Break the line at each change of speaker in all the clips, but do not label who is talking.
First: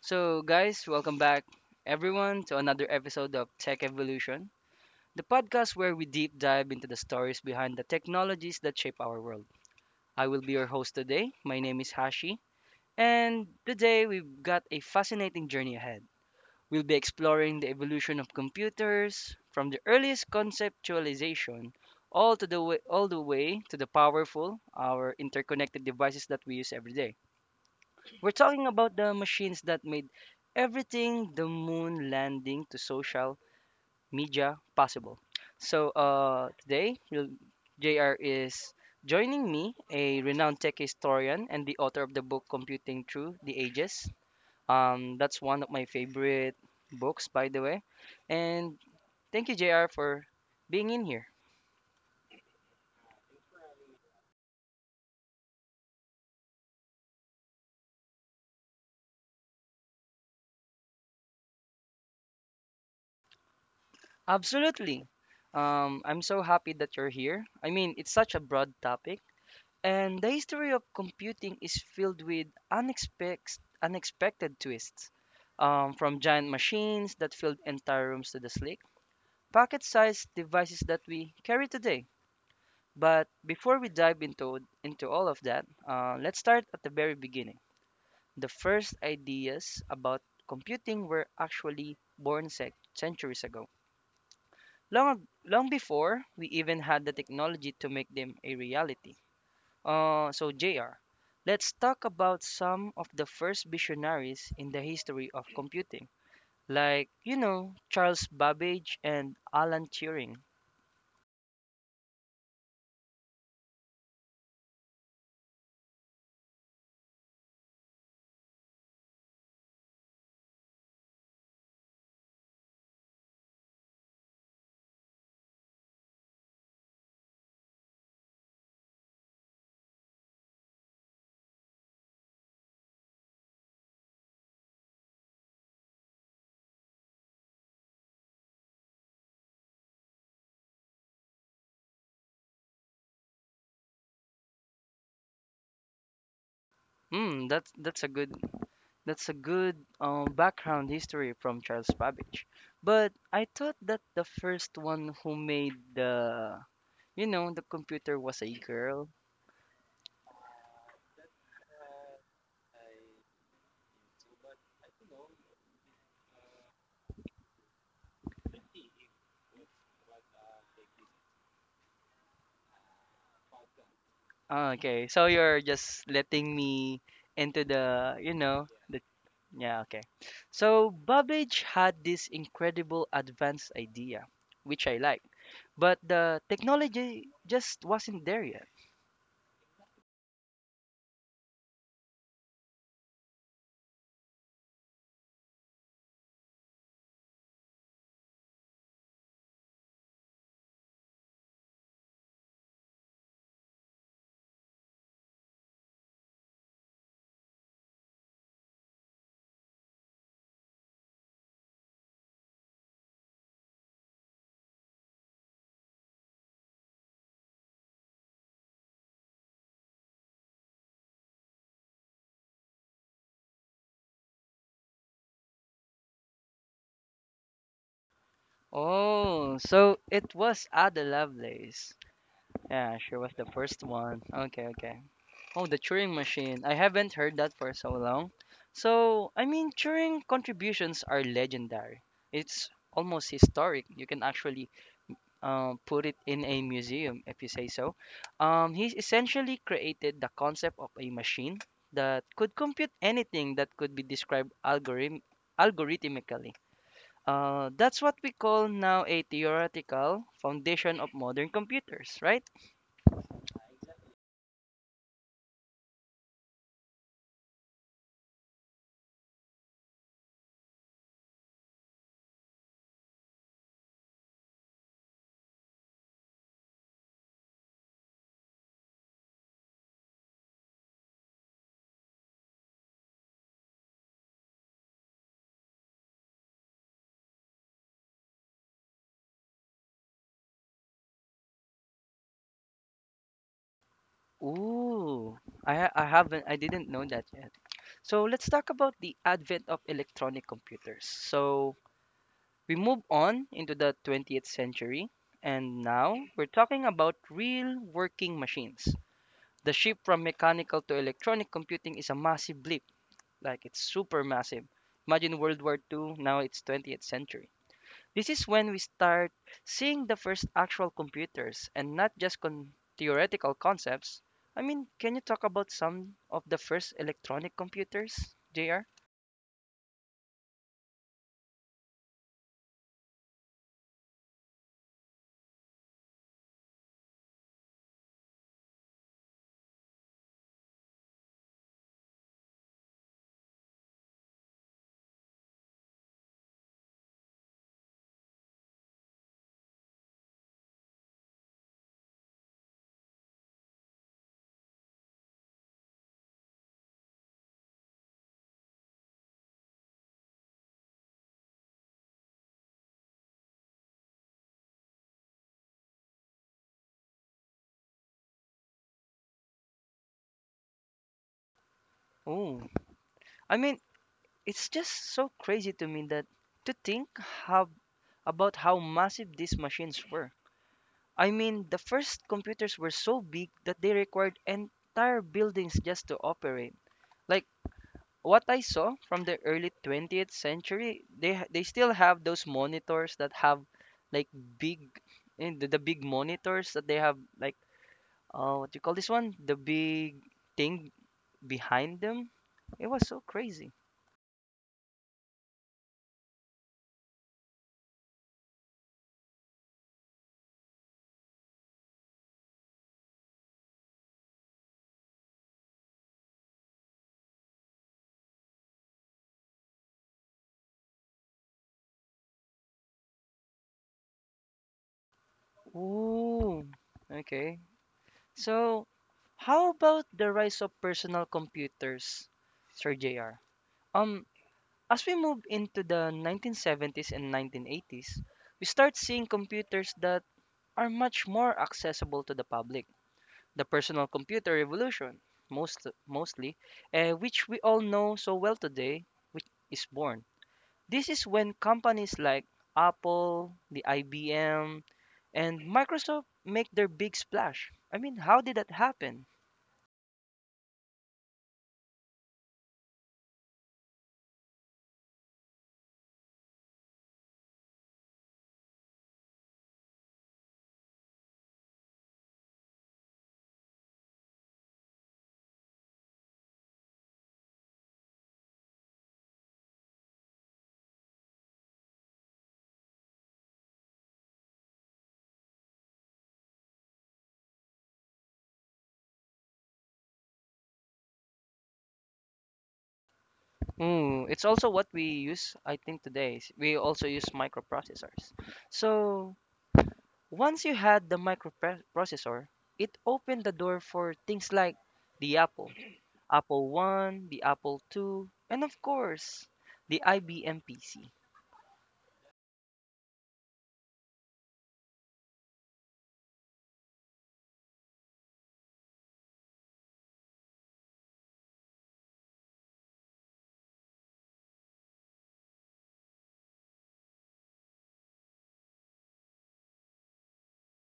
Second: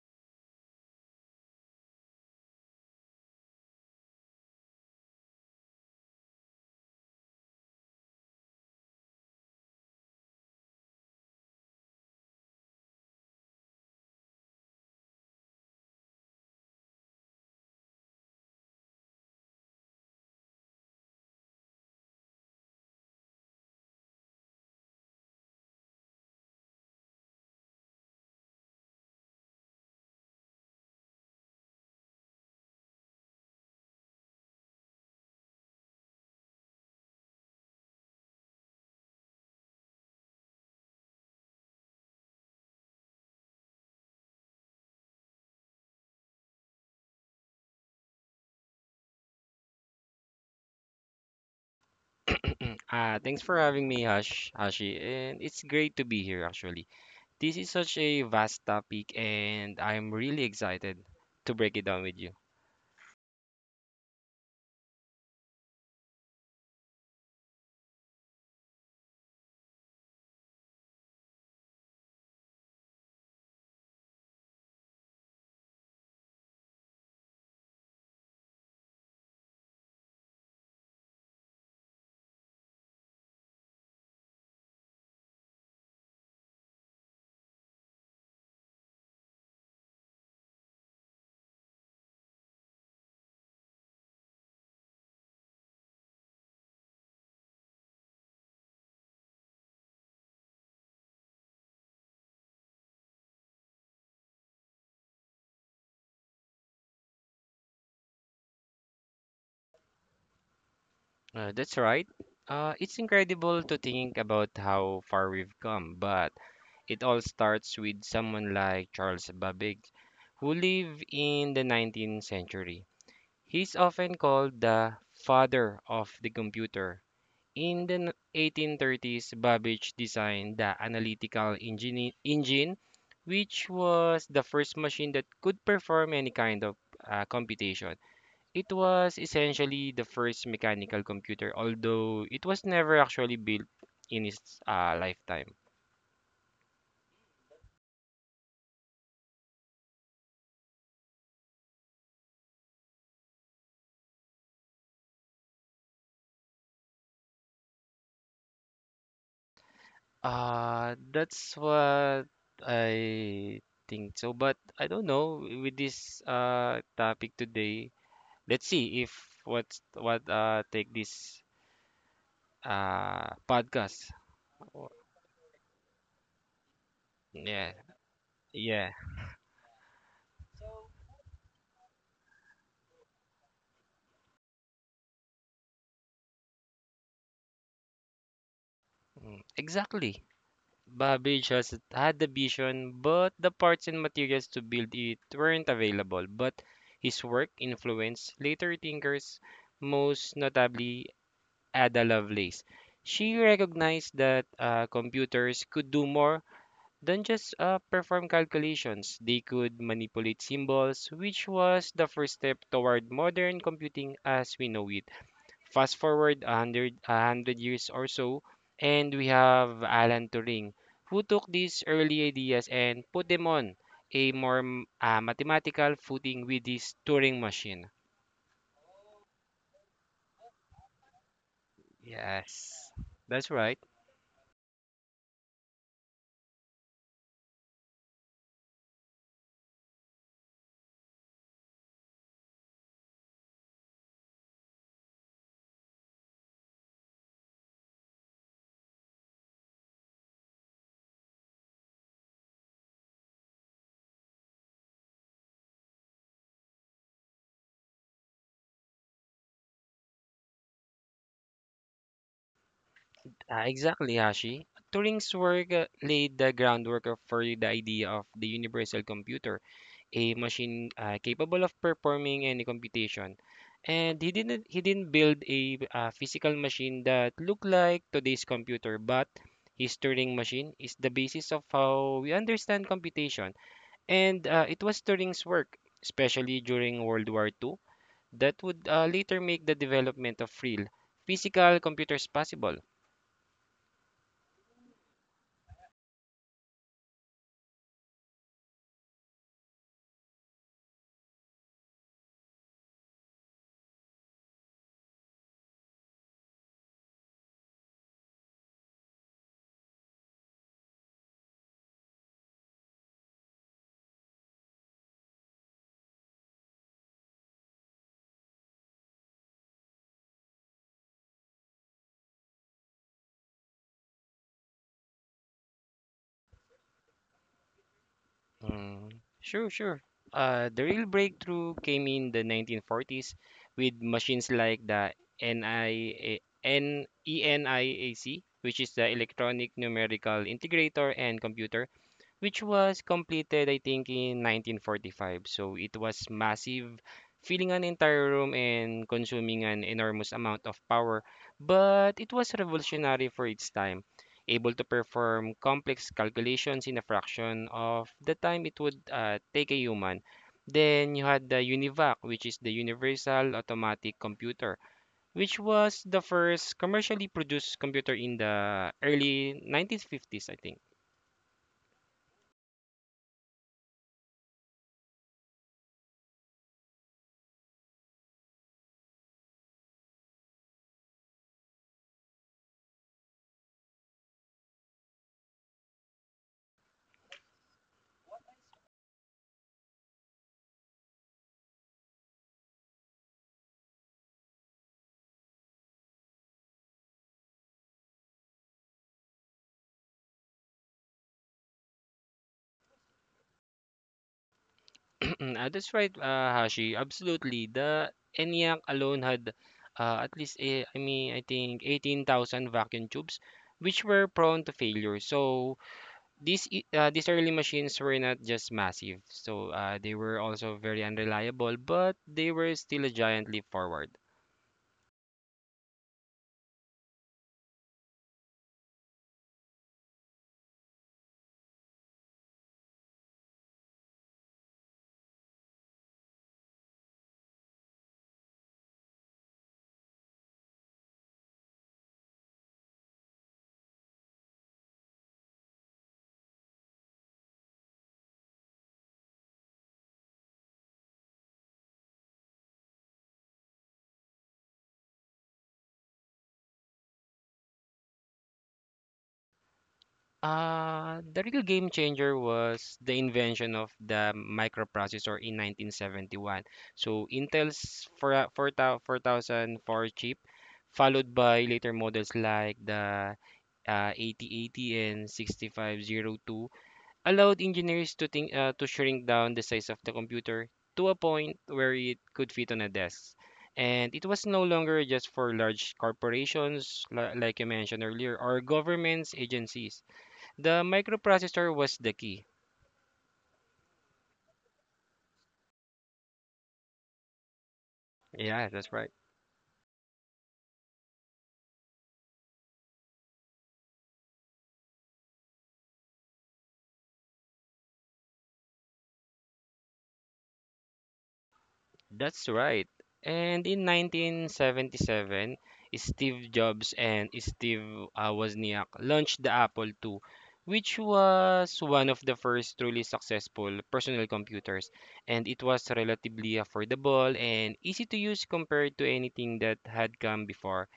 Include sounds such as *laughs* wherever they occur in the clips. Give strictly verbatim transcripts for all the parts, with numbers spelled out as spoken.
So, guys, welcome back, everyone, to another episode of Tech Evolution, the podcast where we deep dive into the stories behind the technologies that shape our world. I will be your host today. My name is Hashi, and today we've got a fascinating journey ahead. We'll be exploring the evolution of computers from the earliest conceptualization all to the way, all the way to the powerful, our interconnected devices that we use every day. We're talking about the machines that made everything the moon landing to social media possible. So uh, today, you'll- J R is joining me, a renowned tech historian and the author of the book Computing Through the Ages. Um, that's one of my favorite books, by the way. And thank you, J R, for being in here.
Mm, Uh, thanks for having me, Hush, Hashi, and it's great to be here actually. This is such a vast topic, and I'm really excited to break it down with you.
Absolutely. Um, I'm so happy that you're here. I mean, it's such a broad topic, and the history of computing is filled with unexpected, unexpected twists, um, from giant machines that filled entire rooms to the sleek, pocket sized devices that we carry today. But before we dive into, into all of that, uh, let's start at the very beginning. The first ideas about computing were actually born sec- centuries ago, long, long before we even had the technology to make them a reality. Uh, so, J R, let's talk about some of the first visionaries in the history of computing, like, you know, Charles Babbage and Alan Turing.
Uh, that's right. Uh, it's incredible to think about how far we've come, but it all starts with someone like Charles Babbage, who lived in the nineteenth century. He's often called the father of the computer. In the eighteen thirties, Babbage designed the analytical engine, engine, which was the first machine that could perform any kind of uh, computation. It was essentially the first mechanical computer, although it was never actually built in its uh, lifetime.
Hmm, that's that's a good that's a good uh, background history from Charles Babbage. But I thought that the first one who made the you know the computer was a girl.
Uh, that's what I think so, but I don't know with this uh, topic today. Let's see if what's what uh, take this uh podcast
Ah,
or
okay, so you're just letting me into
yeah
the you know
yeah.
the. Yeah, okay. So Babbage had this incredible advanced idea, which I like, but the technology just wasn't there yet.
Mm, Exactly. Babbage has had the vision, but the parts and materials to build it weren't available. But his work influenced later thinkers, most notably Ada Lovelace. She recognized that uh, computers could do more than just uh, perform calculations. They could manipulate symbols, which was the first step toward modern computing as we know it. Fast forward a hundred a hundred years or so, and we have Alan Turing, who took these early ideas and put them on a more m- uh, mathematical footing with his Turing machine.
Oh, so it was Ada Lovelace.
Yes,
Yeah, she was the
that's right.
first one. Okay, okay. Oh, the Turing machine. I haven't heard that for so long. So, I mean, Turing contributions are legendary. It's almost historic. You can actually uh, put it in a museum, if you say so. Um, he's essentially created the concept of a machine that could compute anything that could be described algorithm algorithmically. Uh, that's what we call now a theoretical foundation of modern computers, right?
Uh, exactly, Hashi. Turing's work uh, laid the groundwork of- for the idea of the universal computer, a machine uh, capable of performing any computation. And he didn't he didn't build a uh, physical machine that looked like today's computer, but his Turing machine is the basis of how we understand computation. And uh, it was Turing's work, especially during World War two, that would uh, later make the development of real physical computers possible.
Ooh, I, ha- I haven't, I didn't know that yet. So let's talk about the advent of electronic computers. So We move on into the twentieth century, and now we're talking about real working machines. The shift from mechanical to electronic computing is a massive leap, like it's super massive. Imagine World War Two, now it's twentieth century. This is when we start seeing the first actual computers and not just con- theoretical concepts. I mean, can you talk about some of the first electronic computers, J R?
Mm, sure, sure. Uh, the real breakthrough came in the nineteen forties with machines like the N I A, N, ENIAC, which is the Electronic Numerical Integrator and Computer, which was completed, I think, in nineteen forty-five. So it was massive, filling an entire room and consuming an enormous amount of power, but it was revolutionary for its time, able to perform complex calculations in a fraction of the time it would uh, take a human. Then you had the UNIVAC, which is the Universal Automatic Computer, which was the first commercially produced computer in the early nineteen fifties, I think.
Oh, I mean, it's just so crazy to me that to think how about how massive these machines were. I mean, the first computers were so big that they required entire buildings just to operate. Like what I saw from the early twentieth century, they ha- they still have those monitors that have like big in the, the big monitors that they have like uh what do you call this one? The big thing behind them. It was so crazy.
*clears throat* Uh, that's right, uh, Hashi. Absolutely. The ENIAC alone had uh, at least, eh, I mean, I think eighteen thousand vacuum tubes, which were prone to failure. So these e- uh, these early machines were not just massive. So uh, they were also very unreliable, but they were still a giant leap forward.
Ooh. Okay. So how about the rise of personal computers, Sir J R? Um, as we move into the nineteen seventies and nineteen eighties, we start seeing computers that are much more accessible to the public. The personal computer revolution, most, mostly, uh, which we all know so well today, which is born. This is when companies like Apple, the I B M, and Microsoft make their big splash. I mean, how did that happen?
Uh, the real game changer was the invention of the microprocessor in nineteen seventy-one. So Intel's four, four, four thousand four chip, followed by later models like the uh, eighty eighty and sixty-five oh two, allowed engineers to think uh, to shrink down the size of the computer to a point where it could fit on a desk. And it was no longer just for large corporations, li- like you mentioned earlier, or governments agencies. The microprocessor was the key.
Mm, it's also what we use, I think, today. Is We also use microprocessors.
Yeah, that's right.
So once you had the microprocessor, it opened the door for things like the Apple, Apple One, the Apple Two, and of course, the I B M P C.
That's right. And in nineteen seventy-seven, Steve Jobs and Steve uh, Wozniak launched the Apple the second, which was one of the first truly successful personal computers. And it was relatively affordable and easy to use compared to anything that had come before.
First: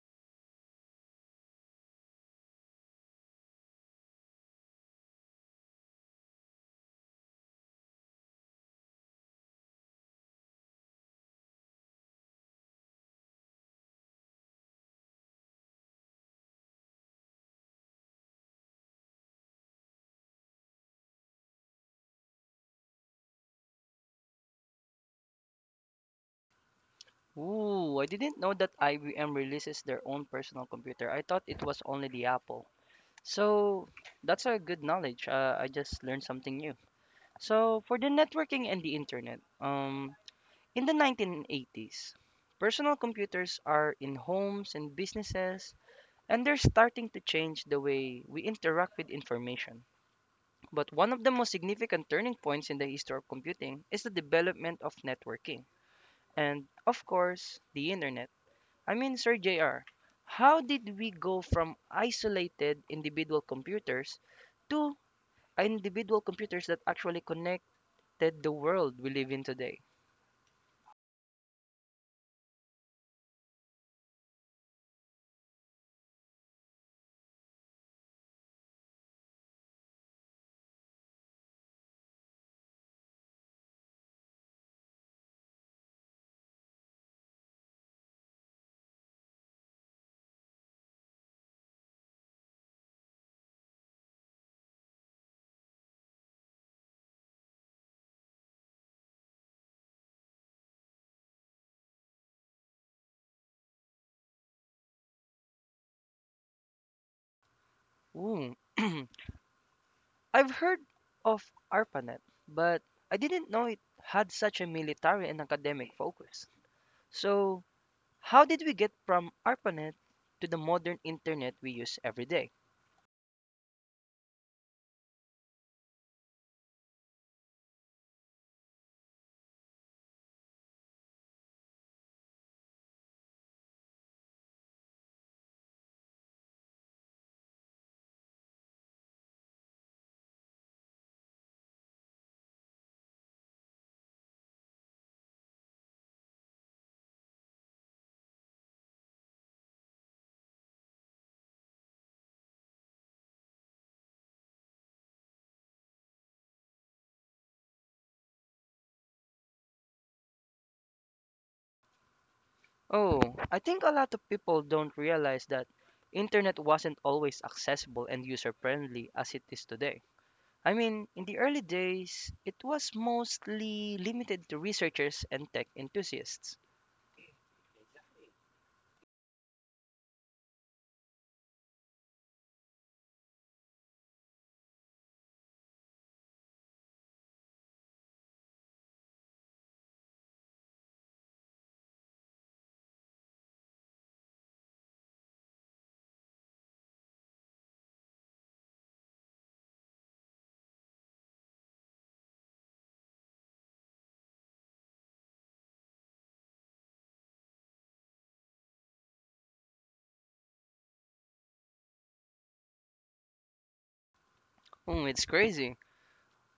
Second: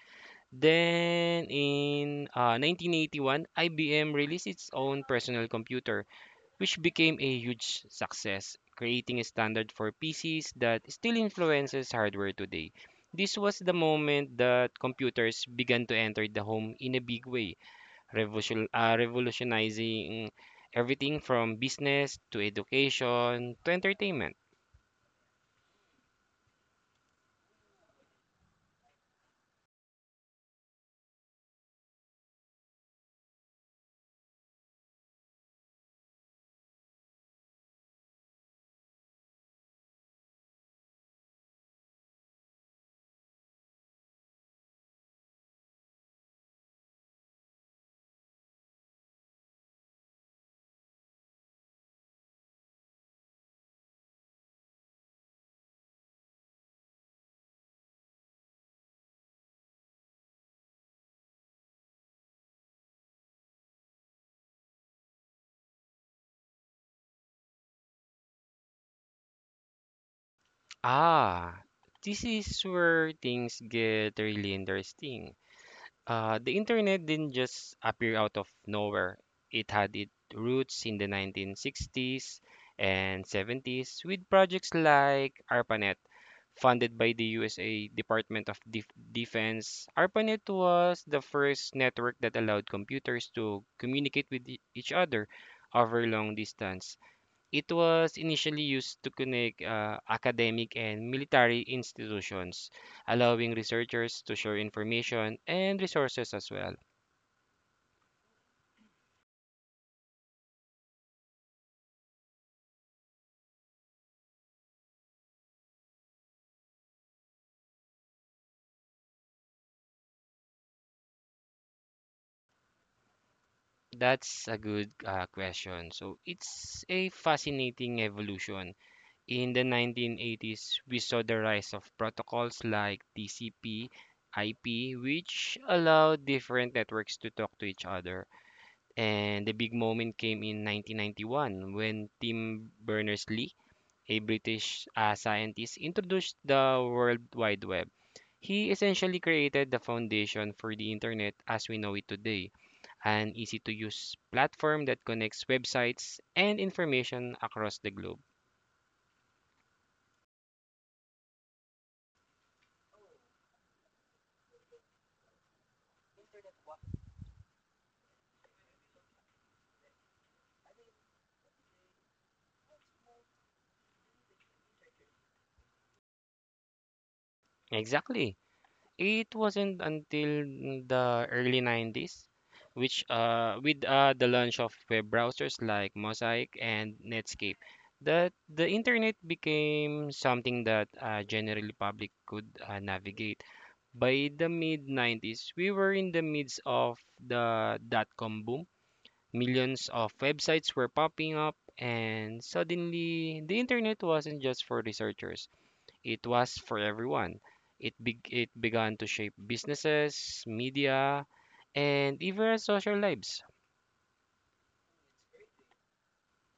Then in uh, nineteen eighty-one, I B M released its own personal computer, which became a huge success, creating a standard for P Cs that still influences hardware today. This was the moment that computers began to enter the home in a big way, revolution, uh, revolutionizing everything from business to education to entertainment.
Ooh, I didn't know that I B M releases their own personal computer. I thought it was only the Apple. So that's a good knowledge. Uh, I just learned something new. So for the networking and the internet, um, in the nineteen eighties, personal computers are in homes and businesses, and they're starting to change the way we interact with information. But one of the most significant turning points in the history of computing is the development of networking, and of course, the internet. I mean, Sir J R, how did we go from isolated individual computers to individual computers that actually connected the world we live in today?
Ah, this is where things get really interesting. Uh, the internet didn't just appear out of nowhere. It had its roots in the nineteen sixties and seventies with projects like ARPANET, funded by the U S A Department of Def Defense. ARPANET was the first network that allowed computers to communicate with e- each other over long distance. It was initially used to connect uh, academic and military institutions, allowing researchers to share information and resources as well.
Ooh. *clears throat* I've heard of ARPANET, but I didn't know it had such a military and academic focus. So, how did we get from ARPANET to the modern internet we use every day?
That's a good uh, question. So it's a fascinating evolution. In the nineteen eighties, we saw the rise of protocols like T C P, I P, which allowed different networks to talk to each other. And the big moment came in nineteen ninety-one when Tim Berners-Lee, a British uh, scientist, introduced the World Wide Web. He essentially created the foundation for the internet as we know it today, an easy to use platform that connects websites and information across the globe.
Oh, I think a lot of people don't realize that internet wasn't always accessible and user-friendly as it is today. I mean, in the early days, it was mostly limited to researchers and tech enthusiasts.
Exactly. It wasn't until the early nineties, which uh, with uh, the launch of web browsers like Mosaic and Netscape, that the internet became something that uh, generally public could uh, navigate. By the mid nineties, we were in the midst of the dot-com boom. Millions of websites were popping up, and suddenly the internet wasn't just for researchers. It was for everyone. It beg it began to shape businesses, media, and even social lives.
Hmm, it's crazy.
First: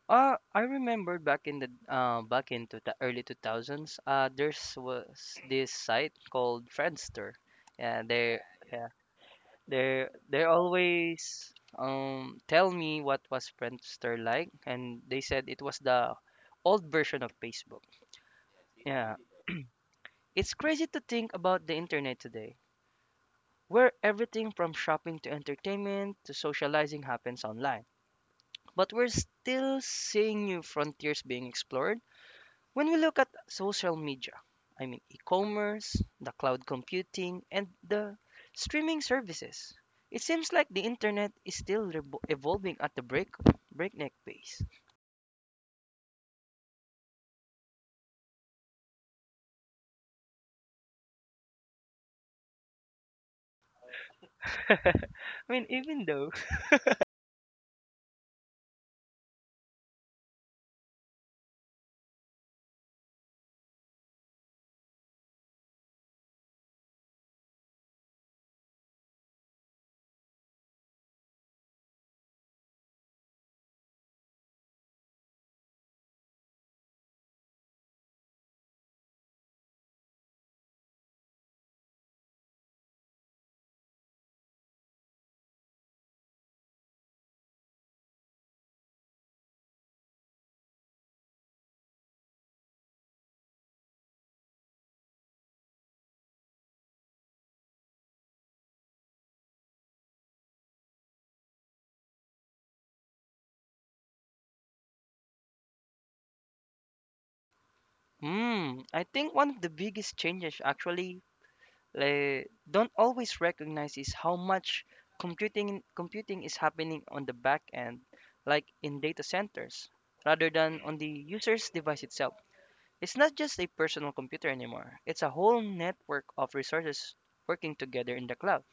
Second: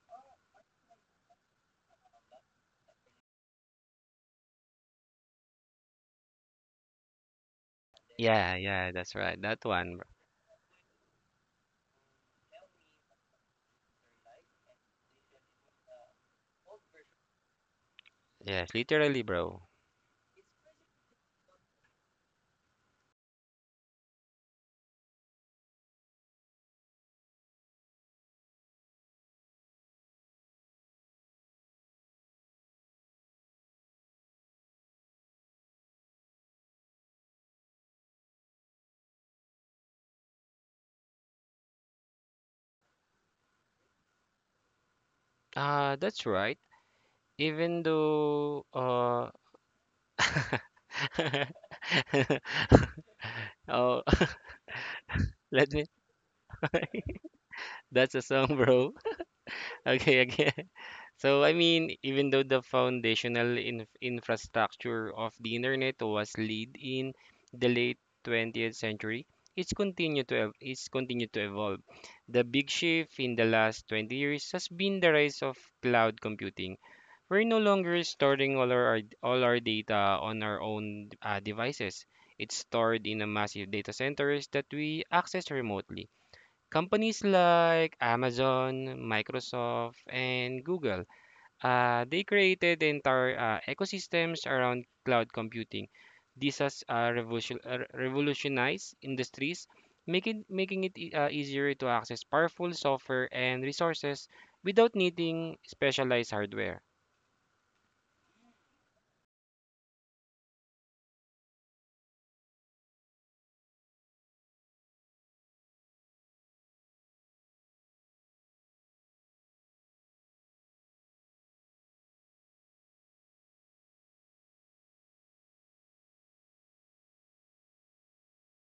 Uh, I remember back in the uh, back into the early two thousands, uh, there's was this site called Friendster, and they
Yeah,
yeah,
yeah, that's right. That one,
they
bro.
they always um tell me what was Friendster like, and they said it was the old version of Facebook.
Yes,
Yeah,
literally, bro.
it's crazy to think about the internet today, where everything from shopping to entertainment to socializing happens online. But we're still seeing new frontiers being explored. When we look at social media, I mean e commerce, the cloud computing, and the streaming services, it seems like the internet is still revo- evolving at the break- breakneck pace.
Uh, that's right. Even though uh *laughs* oh, *laughs*
*laughs* I mean,
let me
even though *laughs*
that's a song, bro. *laughs* Okay, again. So, I mean, even though the foundational in infrastructure of the internet was laid in the late twentieth century, it's continued to ev- it's continued to evolve. The big shift in the last twenty years has been the rise of cloud computing. We're no longer storing all our d- all our data on our own uh, devices. It's stored in a massive data centers that we access remotely. Companies like Amazon, Microsoft, and Google uh, they created the entire uh, ecosystems around cloud computing. This has uh, revolution, uh, revolutionized industries, making making it e- uh, easier to access powerful software and resources without needing specialized hardware.
Hmm, I think one of the biggest changes actually, like, don't always recognize is how much computing computing is happening on the back end, like in data centers, rather than on the user's device itself. It's not just a personal computer anymore. It's a whole network of resources working together in the cloud.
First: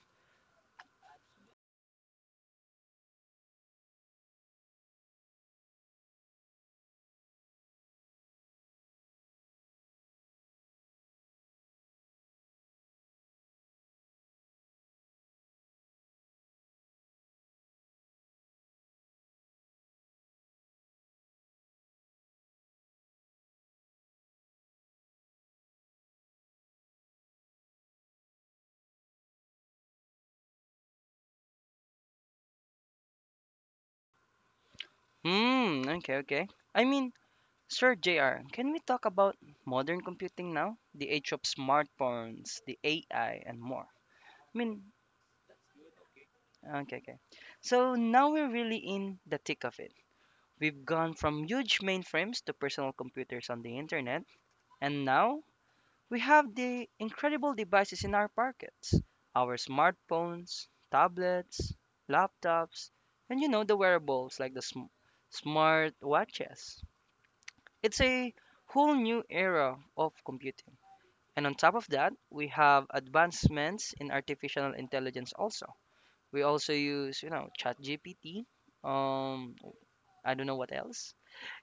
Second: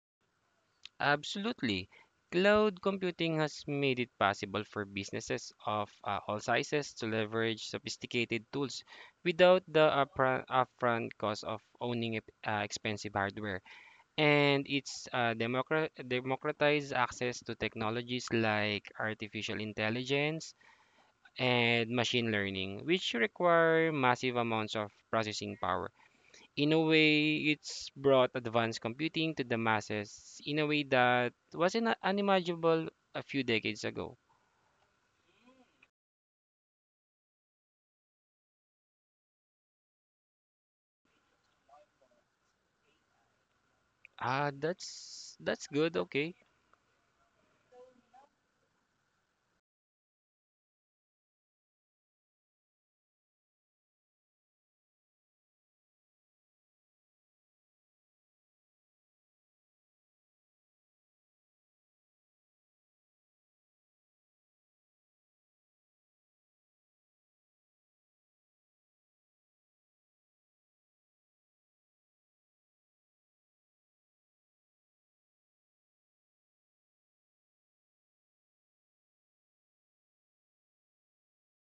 Absolutely. Cloud computing has made it possible for businesses of uh, all sizes to leverage sophisticated tools without the upfront, upfront cost of owning ep- uh, expensive hardware. And it's uh, democra democratized access to technologies like artificial intelligence and machine learning, which require massive amounts of processing power. In a way, it's brought advanced computing to the masses in a way that wasn't uh, unimaginable a few decades ago.
Hmm, okay, okay. I mean, Sir J R, can we talk about modern computing now? The age of smartphones, the A I, and more.
Ah,
I mean,
that's that's good, okay.
okay, okay. So now we're really in the thick of it. We've gone from huge mainframes to personal computers on the internet, and now we have the incredible devices in our pockets, our smartphones, tablets, laptops, and you know the wearables like the sm- smart watches. It's a whole new era of computing. And on top of that, we have advancements in artificial intelligence also. We also use, you know, ChatGPT, um, I don't know what else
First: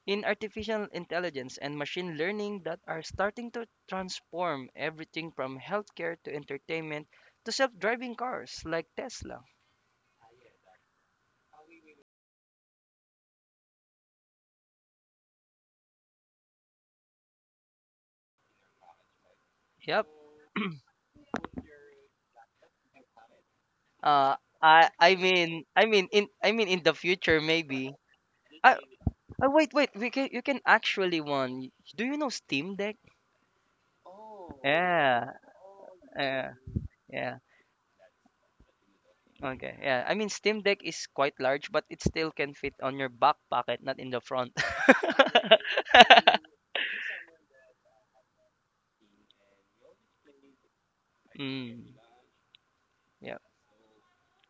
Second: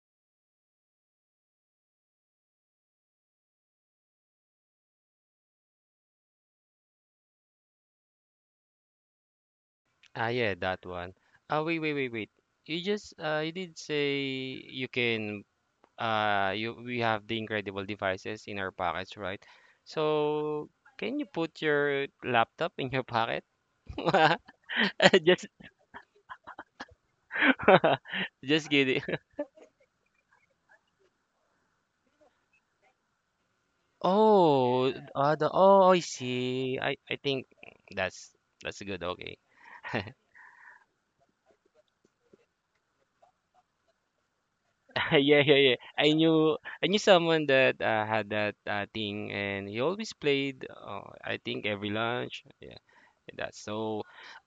in artificial intelligence and machine learning that are starting to transform everything from healthcare to entertainment to self-driving cars like Tesla.
Ah, yeah, that one. Ah, wait, wait, wait, wait. You just uh, you did say you can uh you we have the incredible devices in our pockets, right?
Yep.
So
*clears throat*
can you put your laptop in your pocket?
Uh,
*laughs*
I I
Just
mean I mean in I mean in the future maybe.
*laughs* just
I,
kidding.
I wait wait we can you can actually one. Do you know Steam Deck?
Oh,
Yeah,
uh, the, oh, I
yeah,
see. I I
yeah.
think that's that's good. Okay.
Okay, yeah. I
*laughs*
mean, Steam Deck is quite large, but it still can fit on your back pocket, not in the front.
Yeah, yeah, yeah. I
*laughs*
knew I knew someone that uh, had that uh, thing, and he always played. Uh, I think every
Mm,
lunch, yeah.
yeah.
That so,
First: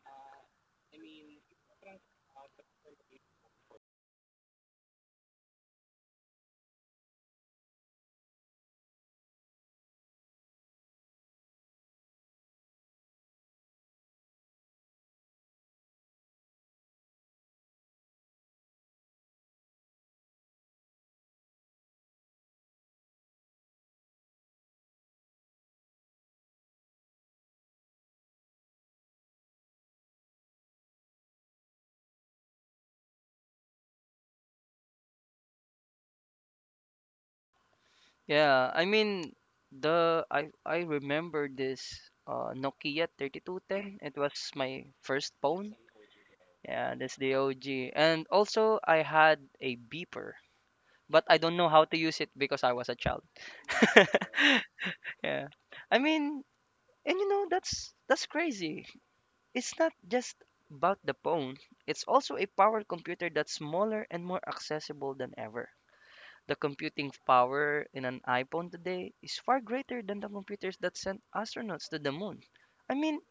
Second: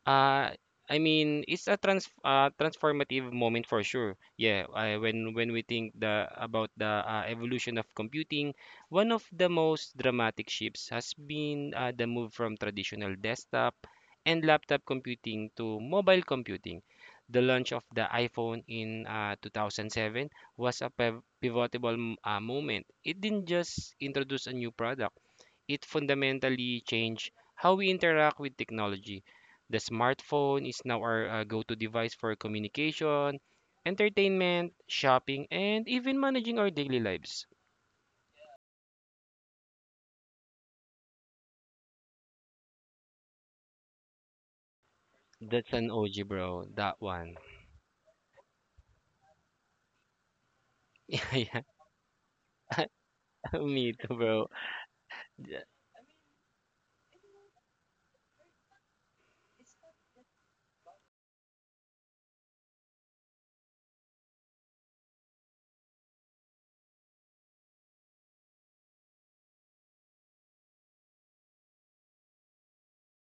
uh, I mean, it's a trans uh, transformative moment for sure. Yeah, I, when when we think the about the uh, evolution of computing, one of the most dramatic shifts has been uh, the move from traditional desktop and laptop computing to mobile computing. The launch of the iPhone in uh, two thousand seven was a piv- pivotal m- uh, moment. It didn't just introduce a new product, it fundamentally changed how we interact with technology. The smartphone is now our uh, go to device for communication, entertainment, shopping, and even managing our daily lives.
Yeah, I mean the I I remember this uh Nokia thirty-two ten. It was my first
That's
phone.
an OG, bro.
Yeah,
That
that's
one.
the O G. And also I had a beeper, but
*laughs*
I don't
Yeah,
know how to use it because I was a child.
me too,
*laughs*
bro.
Yeah. I mean, and you know that's that's crazy. It's not just about the phone. It's also a power computer that's smaller and more accessible than ever. The computing power in an iPhone today is far greater than the computers that sent astronauts to the moon. I mean,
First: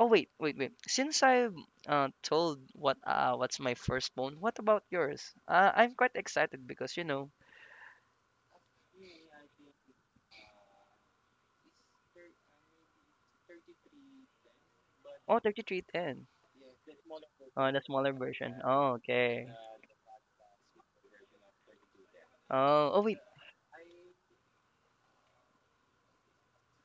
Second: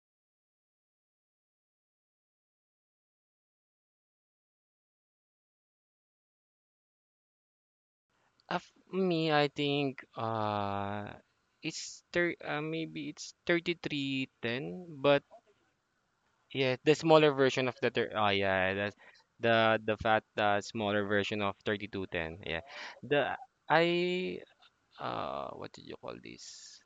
oh wait, wait, wait. Since I uh, Told what uh, what's my first phone, what about yours? Uh, I'm quite excited because you know,
Uh, f- me, I think uh, it's thir- uh, maybe it's thirty-three ten, but
oh thirty-three ten,
yeah, the smaller version
oh
of
the
the thir-
smaller
oh
version.
yeah,
Oh
that's
okay.
the the fat uh, smaller version of thirty-two ten. Yeah,
Oh, oh wait.
the I uh what did you call this?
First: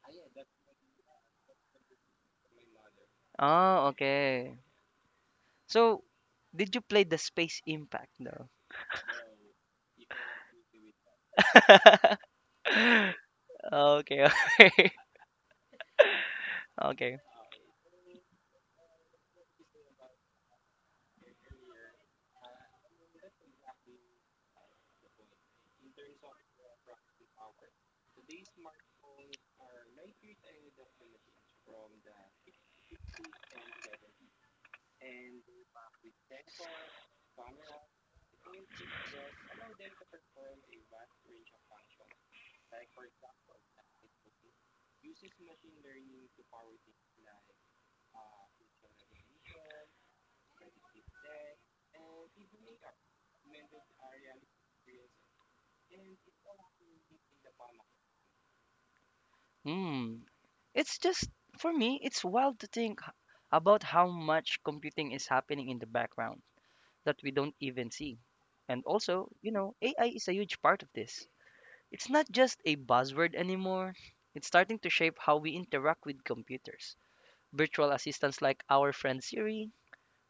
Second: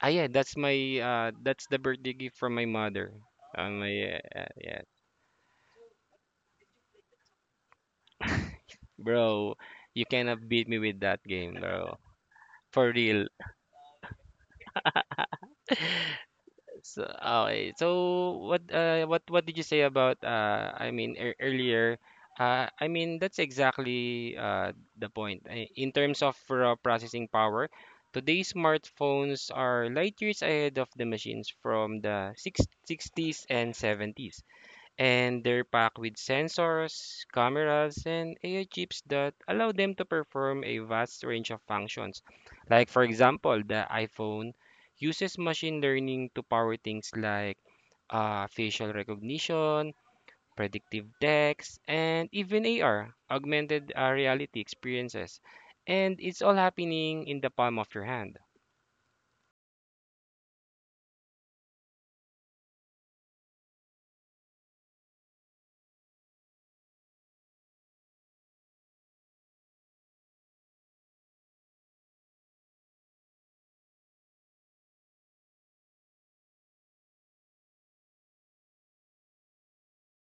Ah yeah, that's my uh that's the birthday gift from my mother. Uh,
Oh,
my uh,
okay.
yeah,
So, did you play the Space Impact though?
bro, you cannot beat me with that game, bro.
*laughs*
For
okay,
real.
okay, *laughs*
So,
okay.
okay. So what uh what what did you say about uh I mean ear earlier? Uh, I mean that's exactly uh the point. I- In terms of raw processing power, today's smartphones are light years ahead of the machines from the six sixties and seventies, and they're packed with sensors, cameras, and A I chips that allow them to perform a vast range of functions. Like, for example, the iPhone uses machine learning to power things like uh, facial recognition, predictive text, and even A R, augmented uh, reality experiences. And it's all happening in the palm of your hand.
Hmm. It's just, for me, it's wild to think h- about how much computing is happening in the background that we don't even see. And also, you know, A I is a huge part of this. It's not just a buzzword anymore, it's starting to shape how we interact with computers. Virtual assistants like our friend Siri,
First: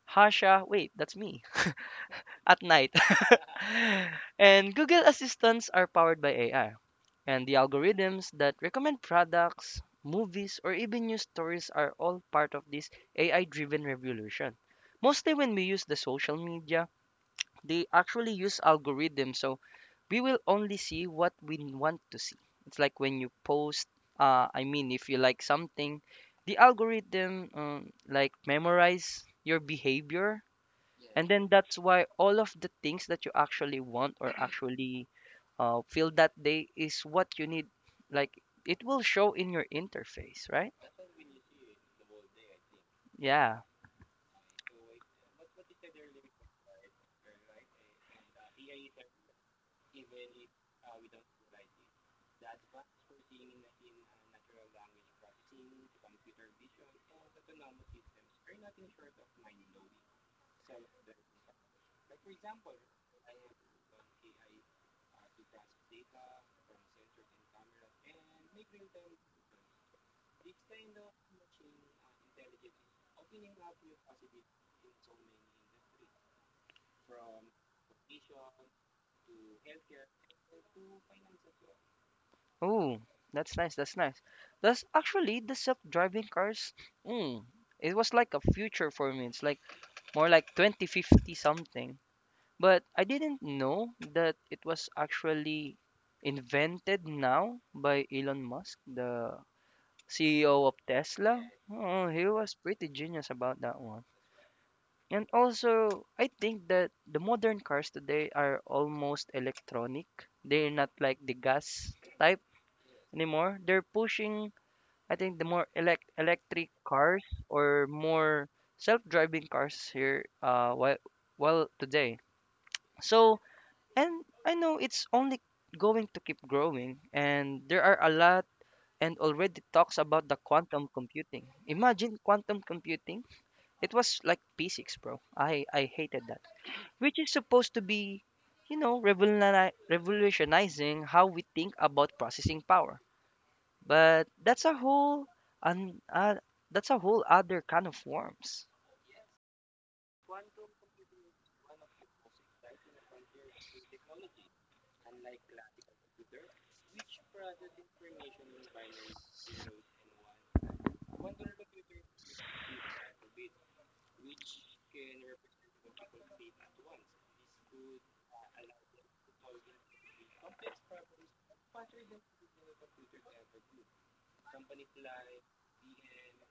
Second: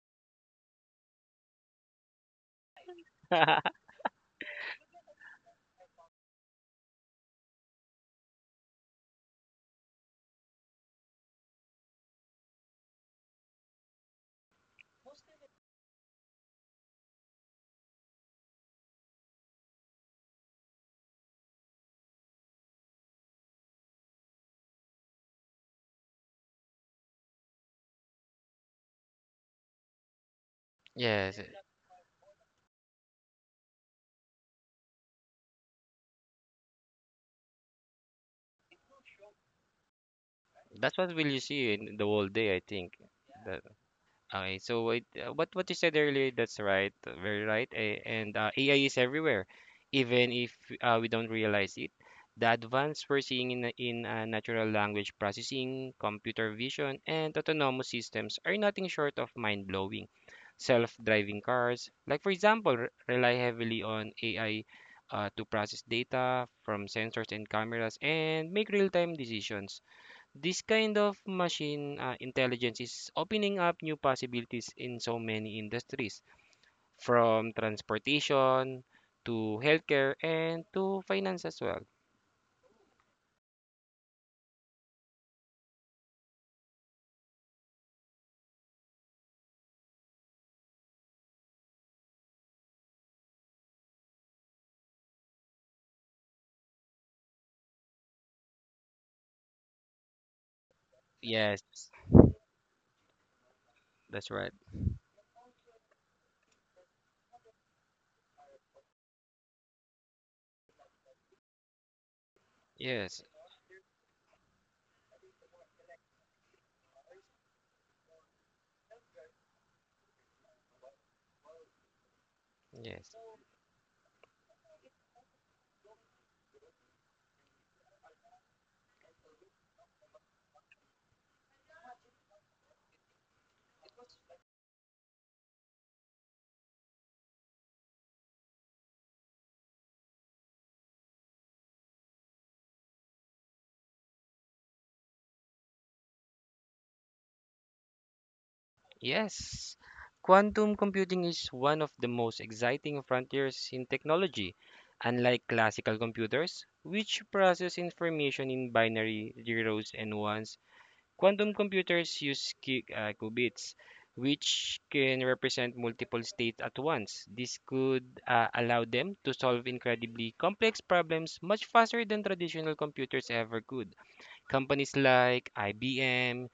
Hasha, wait, that's me, *laughs* at night. *laughs* and Google Assistants are powered by A I. And the algorithms that recommend products, movies, or even news stories are all part of this A I driven revolution. Mostly when we use the social media, they actually use algorithms, so we will only see what we want to see. It's like when you post, uh, I mean, if you like something, the algorithm um, like memorize your behavior, and
Yes,
then that's why all of the things that you actually want or actually uh, feel that day is what you need. Like it will show in your interface, right?
that's what will you see in the whole day, I think.
Yeah.
That, Okay, so it, uh, what what you said earlier, that's right, uh, very right. a- And uh, A I is everywhere, even if uh, we don't realize it. The advance we're seeing in in uh, natural language processing, computer vision, and autonomous systems are nothing short of mind-blowing. Self-driving cars, like for example, re- rely heavily on A I uh, to process data from sensors and cameras and make real-time decisions. This kind of machine uh, intelligence is opening up new possibilities in so many industries, from transportation to healthcare and to finance as well.
Ooh, that's nice. That's nice. That's actually the self-driving cars. Mm, it was like a future for me. It's like more like twenty fifty something. But I didn't know that it was actually invented now by Elon Musk, the C E O of Tesla.
Yes,
Oh, he was pretty genius about that one.
that's right.
And also, I think that the modern cars today are almost electronic. They're not like the gas type
Yes,
anymore. They're pushing, I think, the more elect electric cars or more self-driving cars here uh while well today.
yes,
So, and I know it's only going to keep growing and there are a lot and already talks about the quantum computing. Imagine quantum computing. It was like physics, bro. I I hated that, which is supposed to be, you know, revoluni- revolutionizing how we think about processing power. But that's a whole and uh, that's a whole other kind of worms.
yes. Quantum computing is one of the most exciting frontiers in technology. Unlike classical computers, which process information in binary zeros and ones, quantum computers use qu- uh, qubits, which can represent multiple states at once. This could uh, allow them to solve incredibly complex problems much faster than traditional computers ever could. Companies like I B M,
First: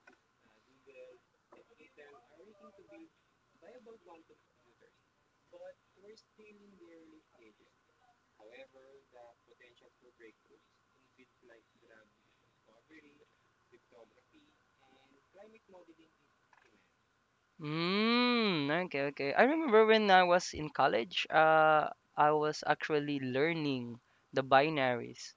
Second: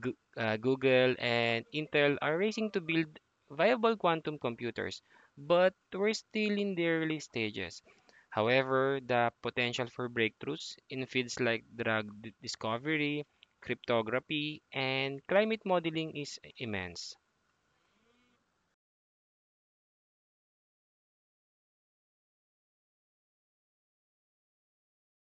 Goo- uh, Google and Intel are racing to build viable quantum computers, but we're still in the early stages. However, the potential for breakthroughs in fields like drug d- discovery, cryptography, and climate modeling is immense.
Mm, okay, okay. I remember when I was in college, uh, I was actually learning the binaries,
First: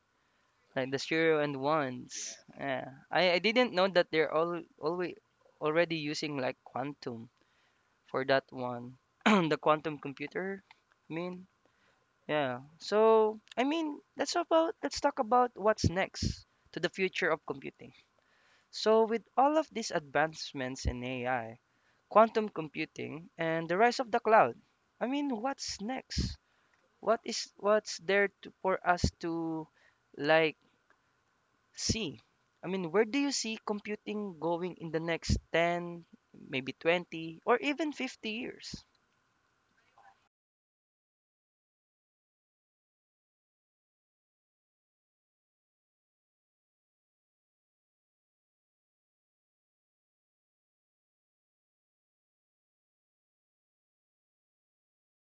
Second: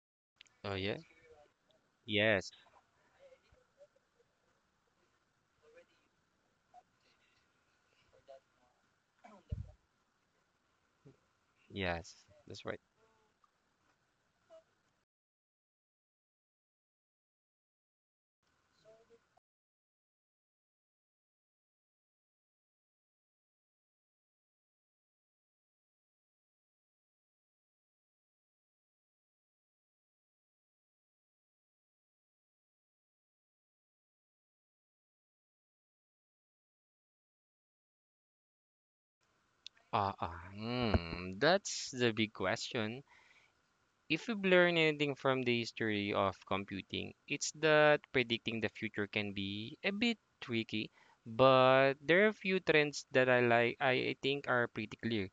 Oh
like
yeah.
the zero and ones.
Yes,
Yeah. I, I didn't know that they're all always already using like quantum for that one, *clears throat* the quantum computer. I mean,
yes,
yeah.
that's right.
So, I mean, let's about let's talk about what's next to the future of computing. So, with all of these advancements in A I, quantum computing, and the rise of the cloud, I mean, what's next? What is what's there to, for us to, like, see? I mean, where do you see computing going in the next ten, maybe twenty, or even fifty years?
Ah, uh, hmm, that's the big question. If we've learned anything from the history of computing, it's that predicting the future can be a bit tricky, but there are a few trends that I like I I think are pretty clear.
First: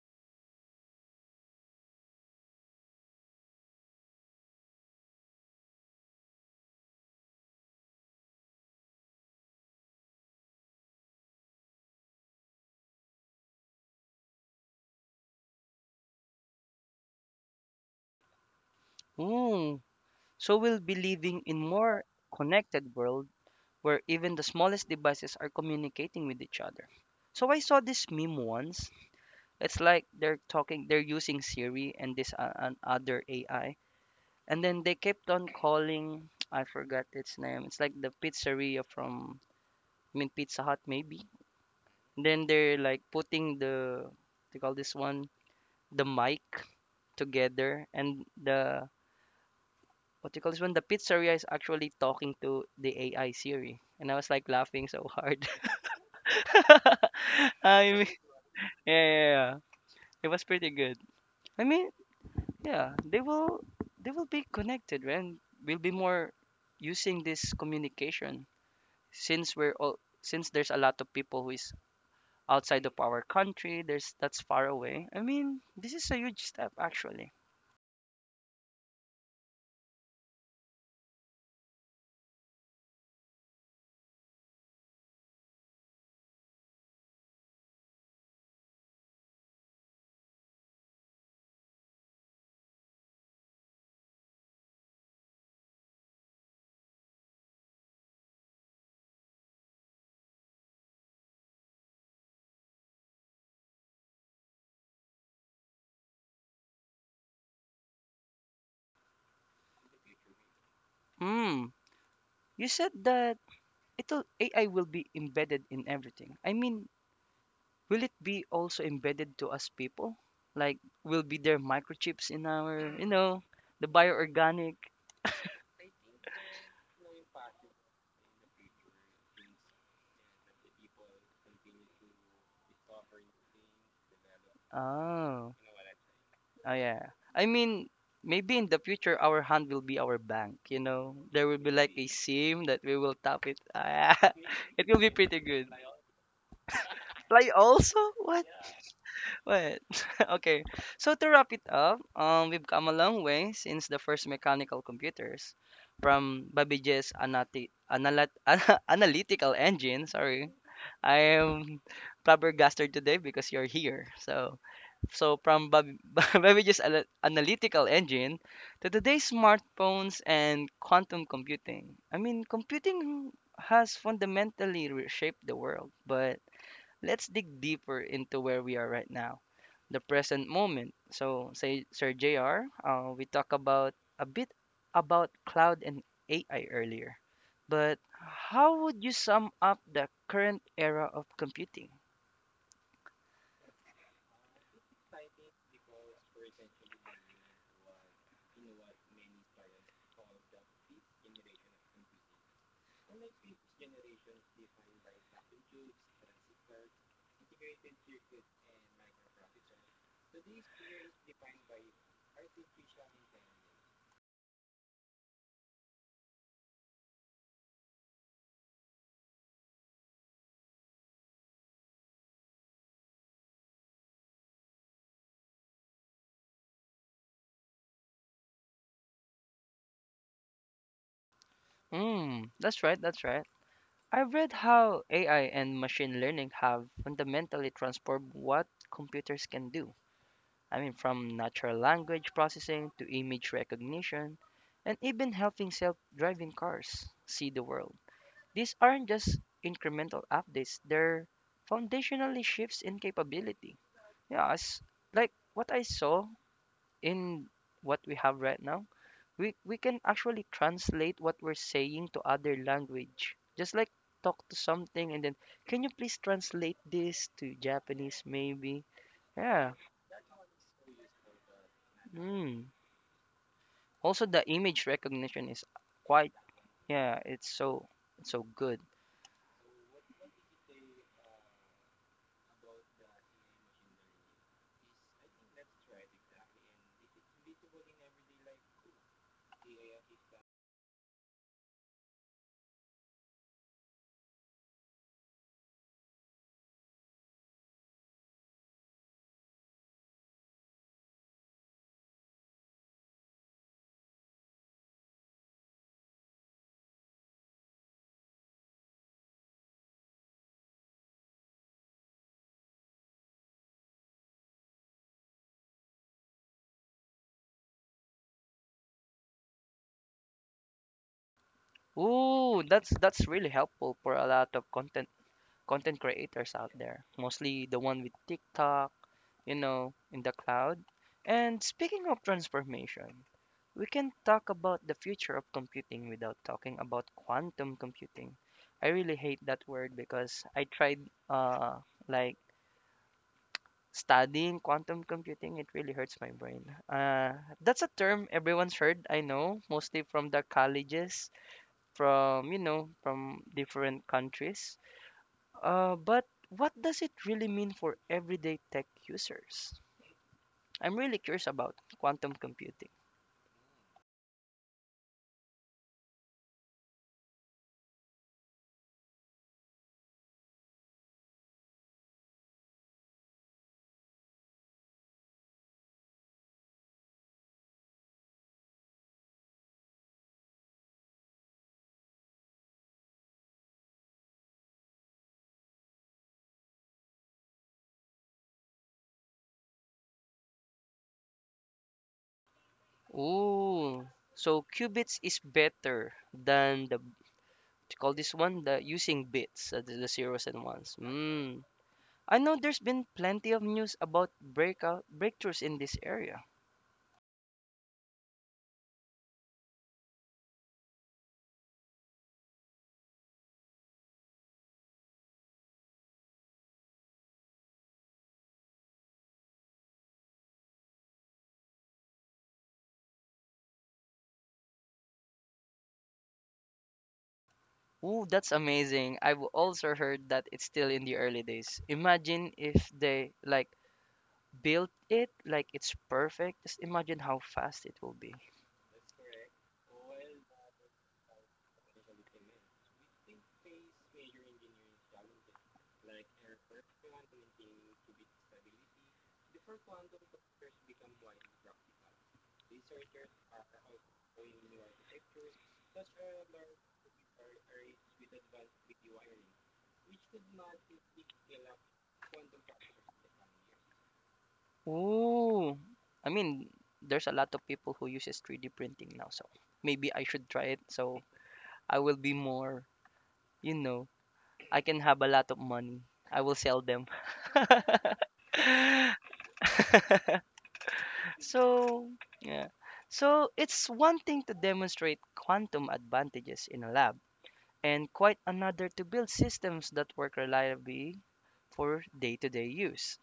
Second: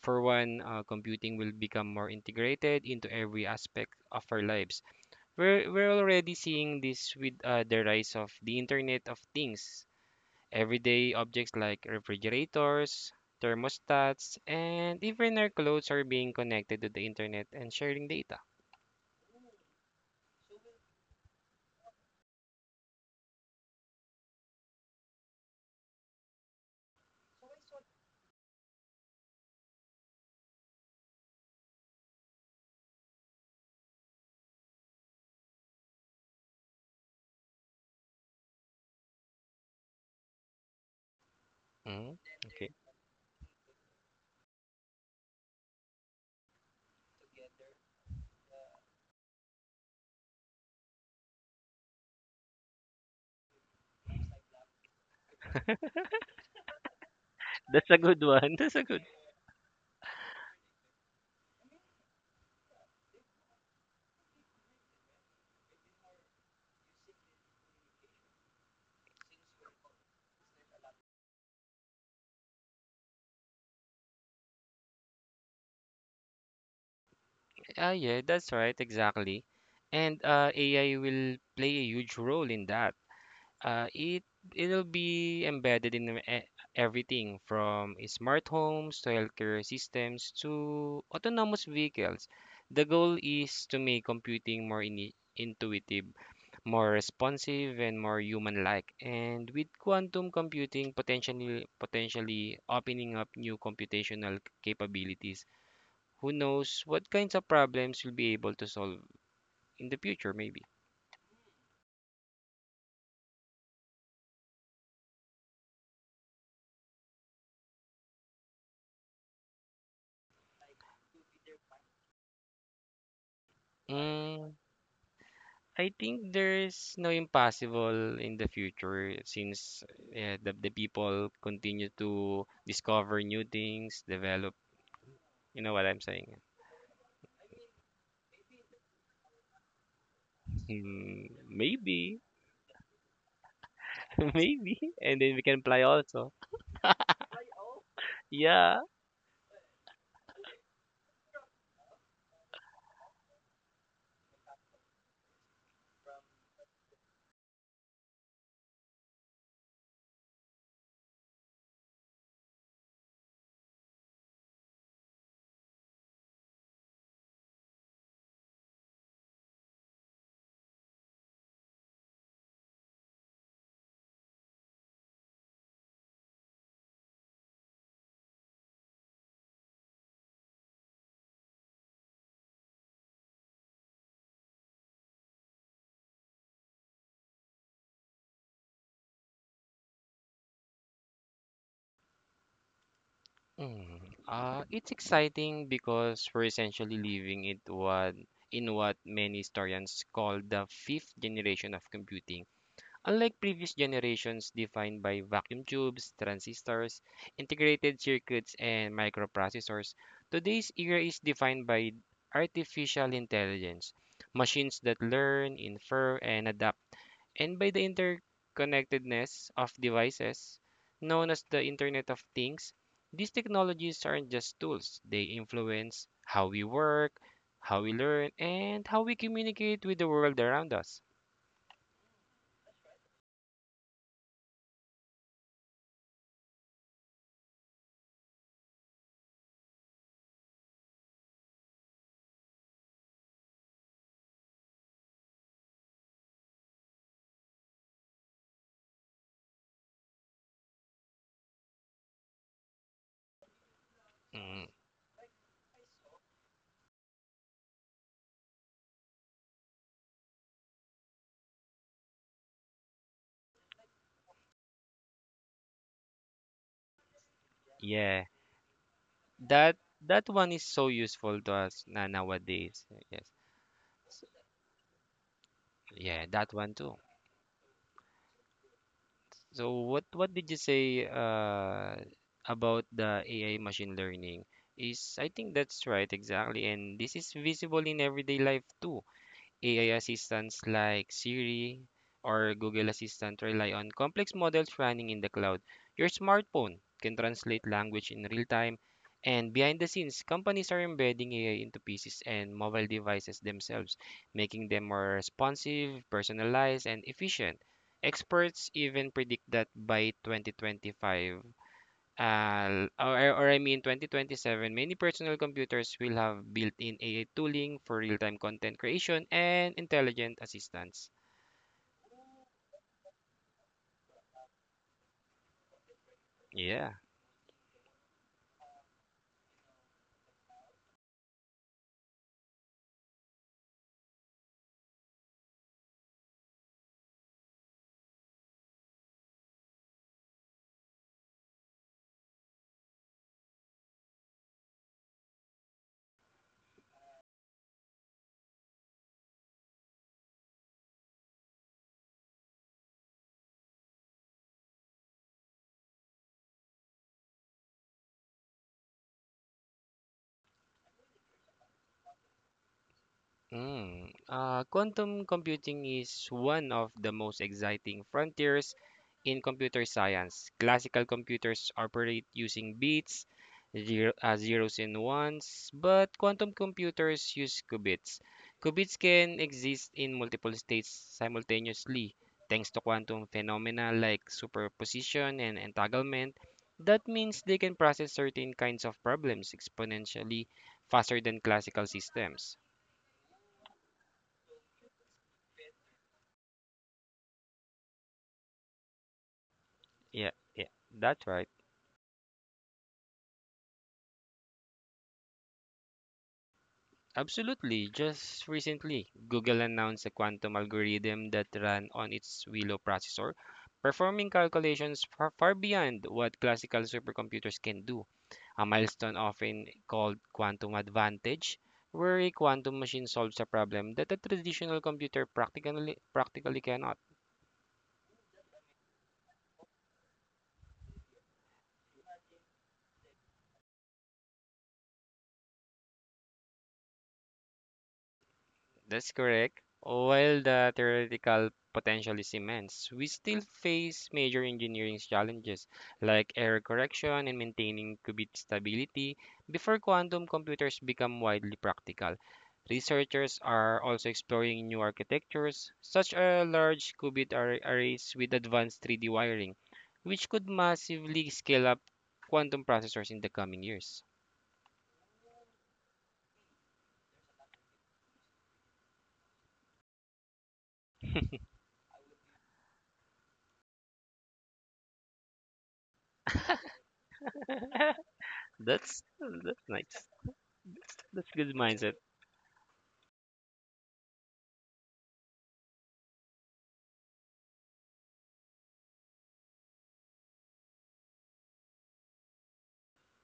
For one, uh, computing will become more integrated into every aspect of our lives. We're, we're already seeing this with uh, the rise of the Internet of Things. Everyday objects like refrigerators, thermostats, and even our clothes are being connected to the internet and sharing data.
Hmm. So we'll be living in more connected world where even the smallest devices are communicating with each other. So I saw this meme once. It's like they're talking, they're using Siri and this uh, an other A I, and then they kept on calling. *tsk* I forgot its name. It's like the pizzeria from, I mean Pizza Hut maybe.
Mm,
Then
okay.
they're like putting the, they call this one the mic together, and the what you call this one, the pizzeria is actually talking to the A I Siri, and I was like laughing so hard. *laughs*
*laughs*
I
That's a
mean,
good one. That's a good.
yeah, yeah, yeah. It was pretty good. I mean, yeah, they will they will be connected, right? And we'll be more using this communication since we're all since there's a lot of people who is outside of our country, there's that's far away. I mean, this is a huge step actually.
Ah, yeah, that's right, exactly. And uh, A I will play a huge role in that. Uh, it It'll be embedded in e- everything from smart homes to healthcare systems to autonomous vehicles. The goal is to make computing more ini intuitive, more responsive, and more human-like. And with quantum computing potentially potentially opening up new computational capabilities. Who knows what kinds of problems you'll be able to solve in the future, maybe.
Hmm. You said that it'll, A I will be embedded in everything. I mean, will it be also embedded to us people? Like will be there microchips in our, you know, the
Mm,
bioorganic?
I think there's no impossible in the future since uh, the, the people continue to discover new things, develop.
Oh.
You know what I'm saying?
Oh yeah. I mean, maybe in the future our hand will be our bank, you know.
Hmm,
There will be like a
maybe,
SIM that we will tap it. Ah,
*laughs*
*laughs*
maybe,
it will be
and then
pretty
we can
good.
apply also.
Fly also? What?
Yeah.
What? *laughs* Okay. So to wrap it up, um, we've come a long way since the first mechanical computers from Babeje's anati- analat- *laughs* analytical engine, sorry, I am flabbergasted today because you're here. So, so from Bab- *laughs* Babbage's ana- analytical engine to today's smartphones and quantum computing. I mean, computing has fundamentally reshaped the world, but let's dig deeper into where we are right now, the present moment. So, say, Sir J R, uh, we talked about a bit about cloud and A I earlier, but how would you sum up the current era of computing?
Mm, uh, it's exciting because we're essentially living it what in what many historians call the fifth generation of computing. Unlike previous generations defined by vacuum tubes, transistors, integrated circuits, and microprocessors, today's era is defined by artificial intelligence, machines that learn, infer, and adapt, and by the interconnectedness of devices known as the Internet of Things. These technologies aren't just tools, they influence how we work, how we learn, and how we communicate with the world around us.
Mm, that's right, that's right. I've read how A I and machine learning have fundamentally transformed what computers can do. I mean, from natural language processing to image recognition and even helping self driving cars see the world. These aren't just incremental updates, they're foundationally shifts in capability. Yeah,
Mm,
it's like what I saw in what we have right now, we, we can actually translate what we're saying to other language. Just like talk to something and then, can you please translate this to Japanese
yeah.
maybe? Yeah.
That that one is so useful to us na
Mm.
nowadays. Yes.
Also,
S-
the image recognition is
Yeah,
quite,
that one too.
yeah, it's so, it's so good.
So what what did you say uh about the A I machine learning? Is I think that's right exactly and this is visible in everyday life too. A I assistants like Siri or Google Assistant rely on complex models running in the cloud. Your smartphone can translate language in real time, and behind the scenes, companies are embedding A I into P Cs and mobile devices themselves, making them more responsive, personalized, and efficient. Experts even predict that by twenty twenty-five, uh, or, or I mean twenty twenty-seven, many personal computers will have built-in A I tooling for real-time content creation and intelligent assistance.
Ooh, that's that's really helpful for a lot of content content creators out
Yeah.
there. Mostly the one with TikTok, you know, in the cloud. And speaking of transformation, we can talk about the future of computing without talking about quantum computing. I really hate that word because I tried uh like studying quantum computing, it really hurts my brain. Uh, that's a term everyone's heard, I know, mostly from the colleges, from, you know, from different countries. Uh, but what does it really mean for everyday tech users? I'm really curious about quantum computing.
Mm. Uh, quantum computing is one of the most exciting frontiers in computer science. Classical computers operate using bits, zero, uh, zeros and ones, but quantum computers use qubits. Qubits can exist in multiple states simultaneously thanks to quantum phenomena like superposition and entanglement. That means they can process certain kinds of problems exponentially faster than classical systems.
Ooh, so qubits is better than the, call this one the using bits, uh, the, the
Yeah,
zeros and
yeah,
ones.
that's right.
Mm. I know there's been plenty of news about breakout breakthroughs in this area.
Absolutely. Just recently, Google announced a quantum algorithm that ran on its Willow processor, performing calculations far, far beyond what classical supercomputers can do. A milestone often called quantum advantage, where a quantum machine solves a problem that a traditional computer practically practically cannot.
Ooh, that's amazing. I've also heard that it's still in the early days. Imagine if they like built it like it's perfect. Just imagine how fast it will be.
That's correct. While the theoretical potential is immense, we still face major engineering challenges like error correction and maintaining qubit stability before quantum computers become widely practical. Researchers are also exploring new architectures, such as large qubit arra- arrays with advanced three D wiring, which could massively scale up quantum processors in the coming years.
Ooh. I mean, there's a lot of people who uses three D printing now, so maybe I should try it so I will be more, you know, I can have a lot of money. I will sell them. *laughs*
That's that's nice. That's, that's good mindset.
So, yeah. So, it's one thing to demonstrate quantum advantages in a lab, and quite another to build systems that work reliably for day to day use.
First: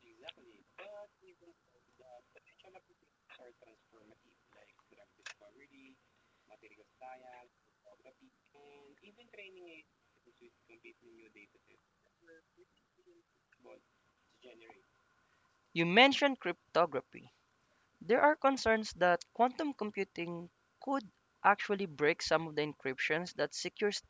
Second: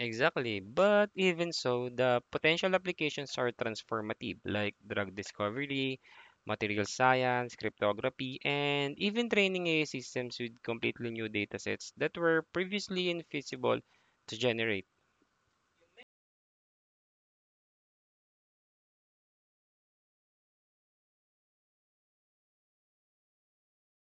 Exactly. But even so, the potential applications are transformative, like drug discovery, material science, cryptography, and even training A I systems with completely new datasets that were previously invisible to generate.
You mentioned cryptography. There are concerns that quantum computing could actually break some of the encryptions that secures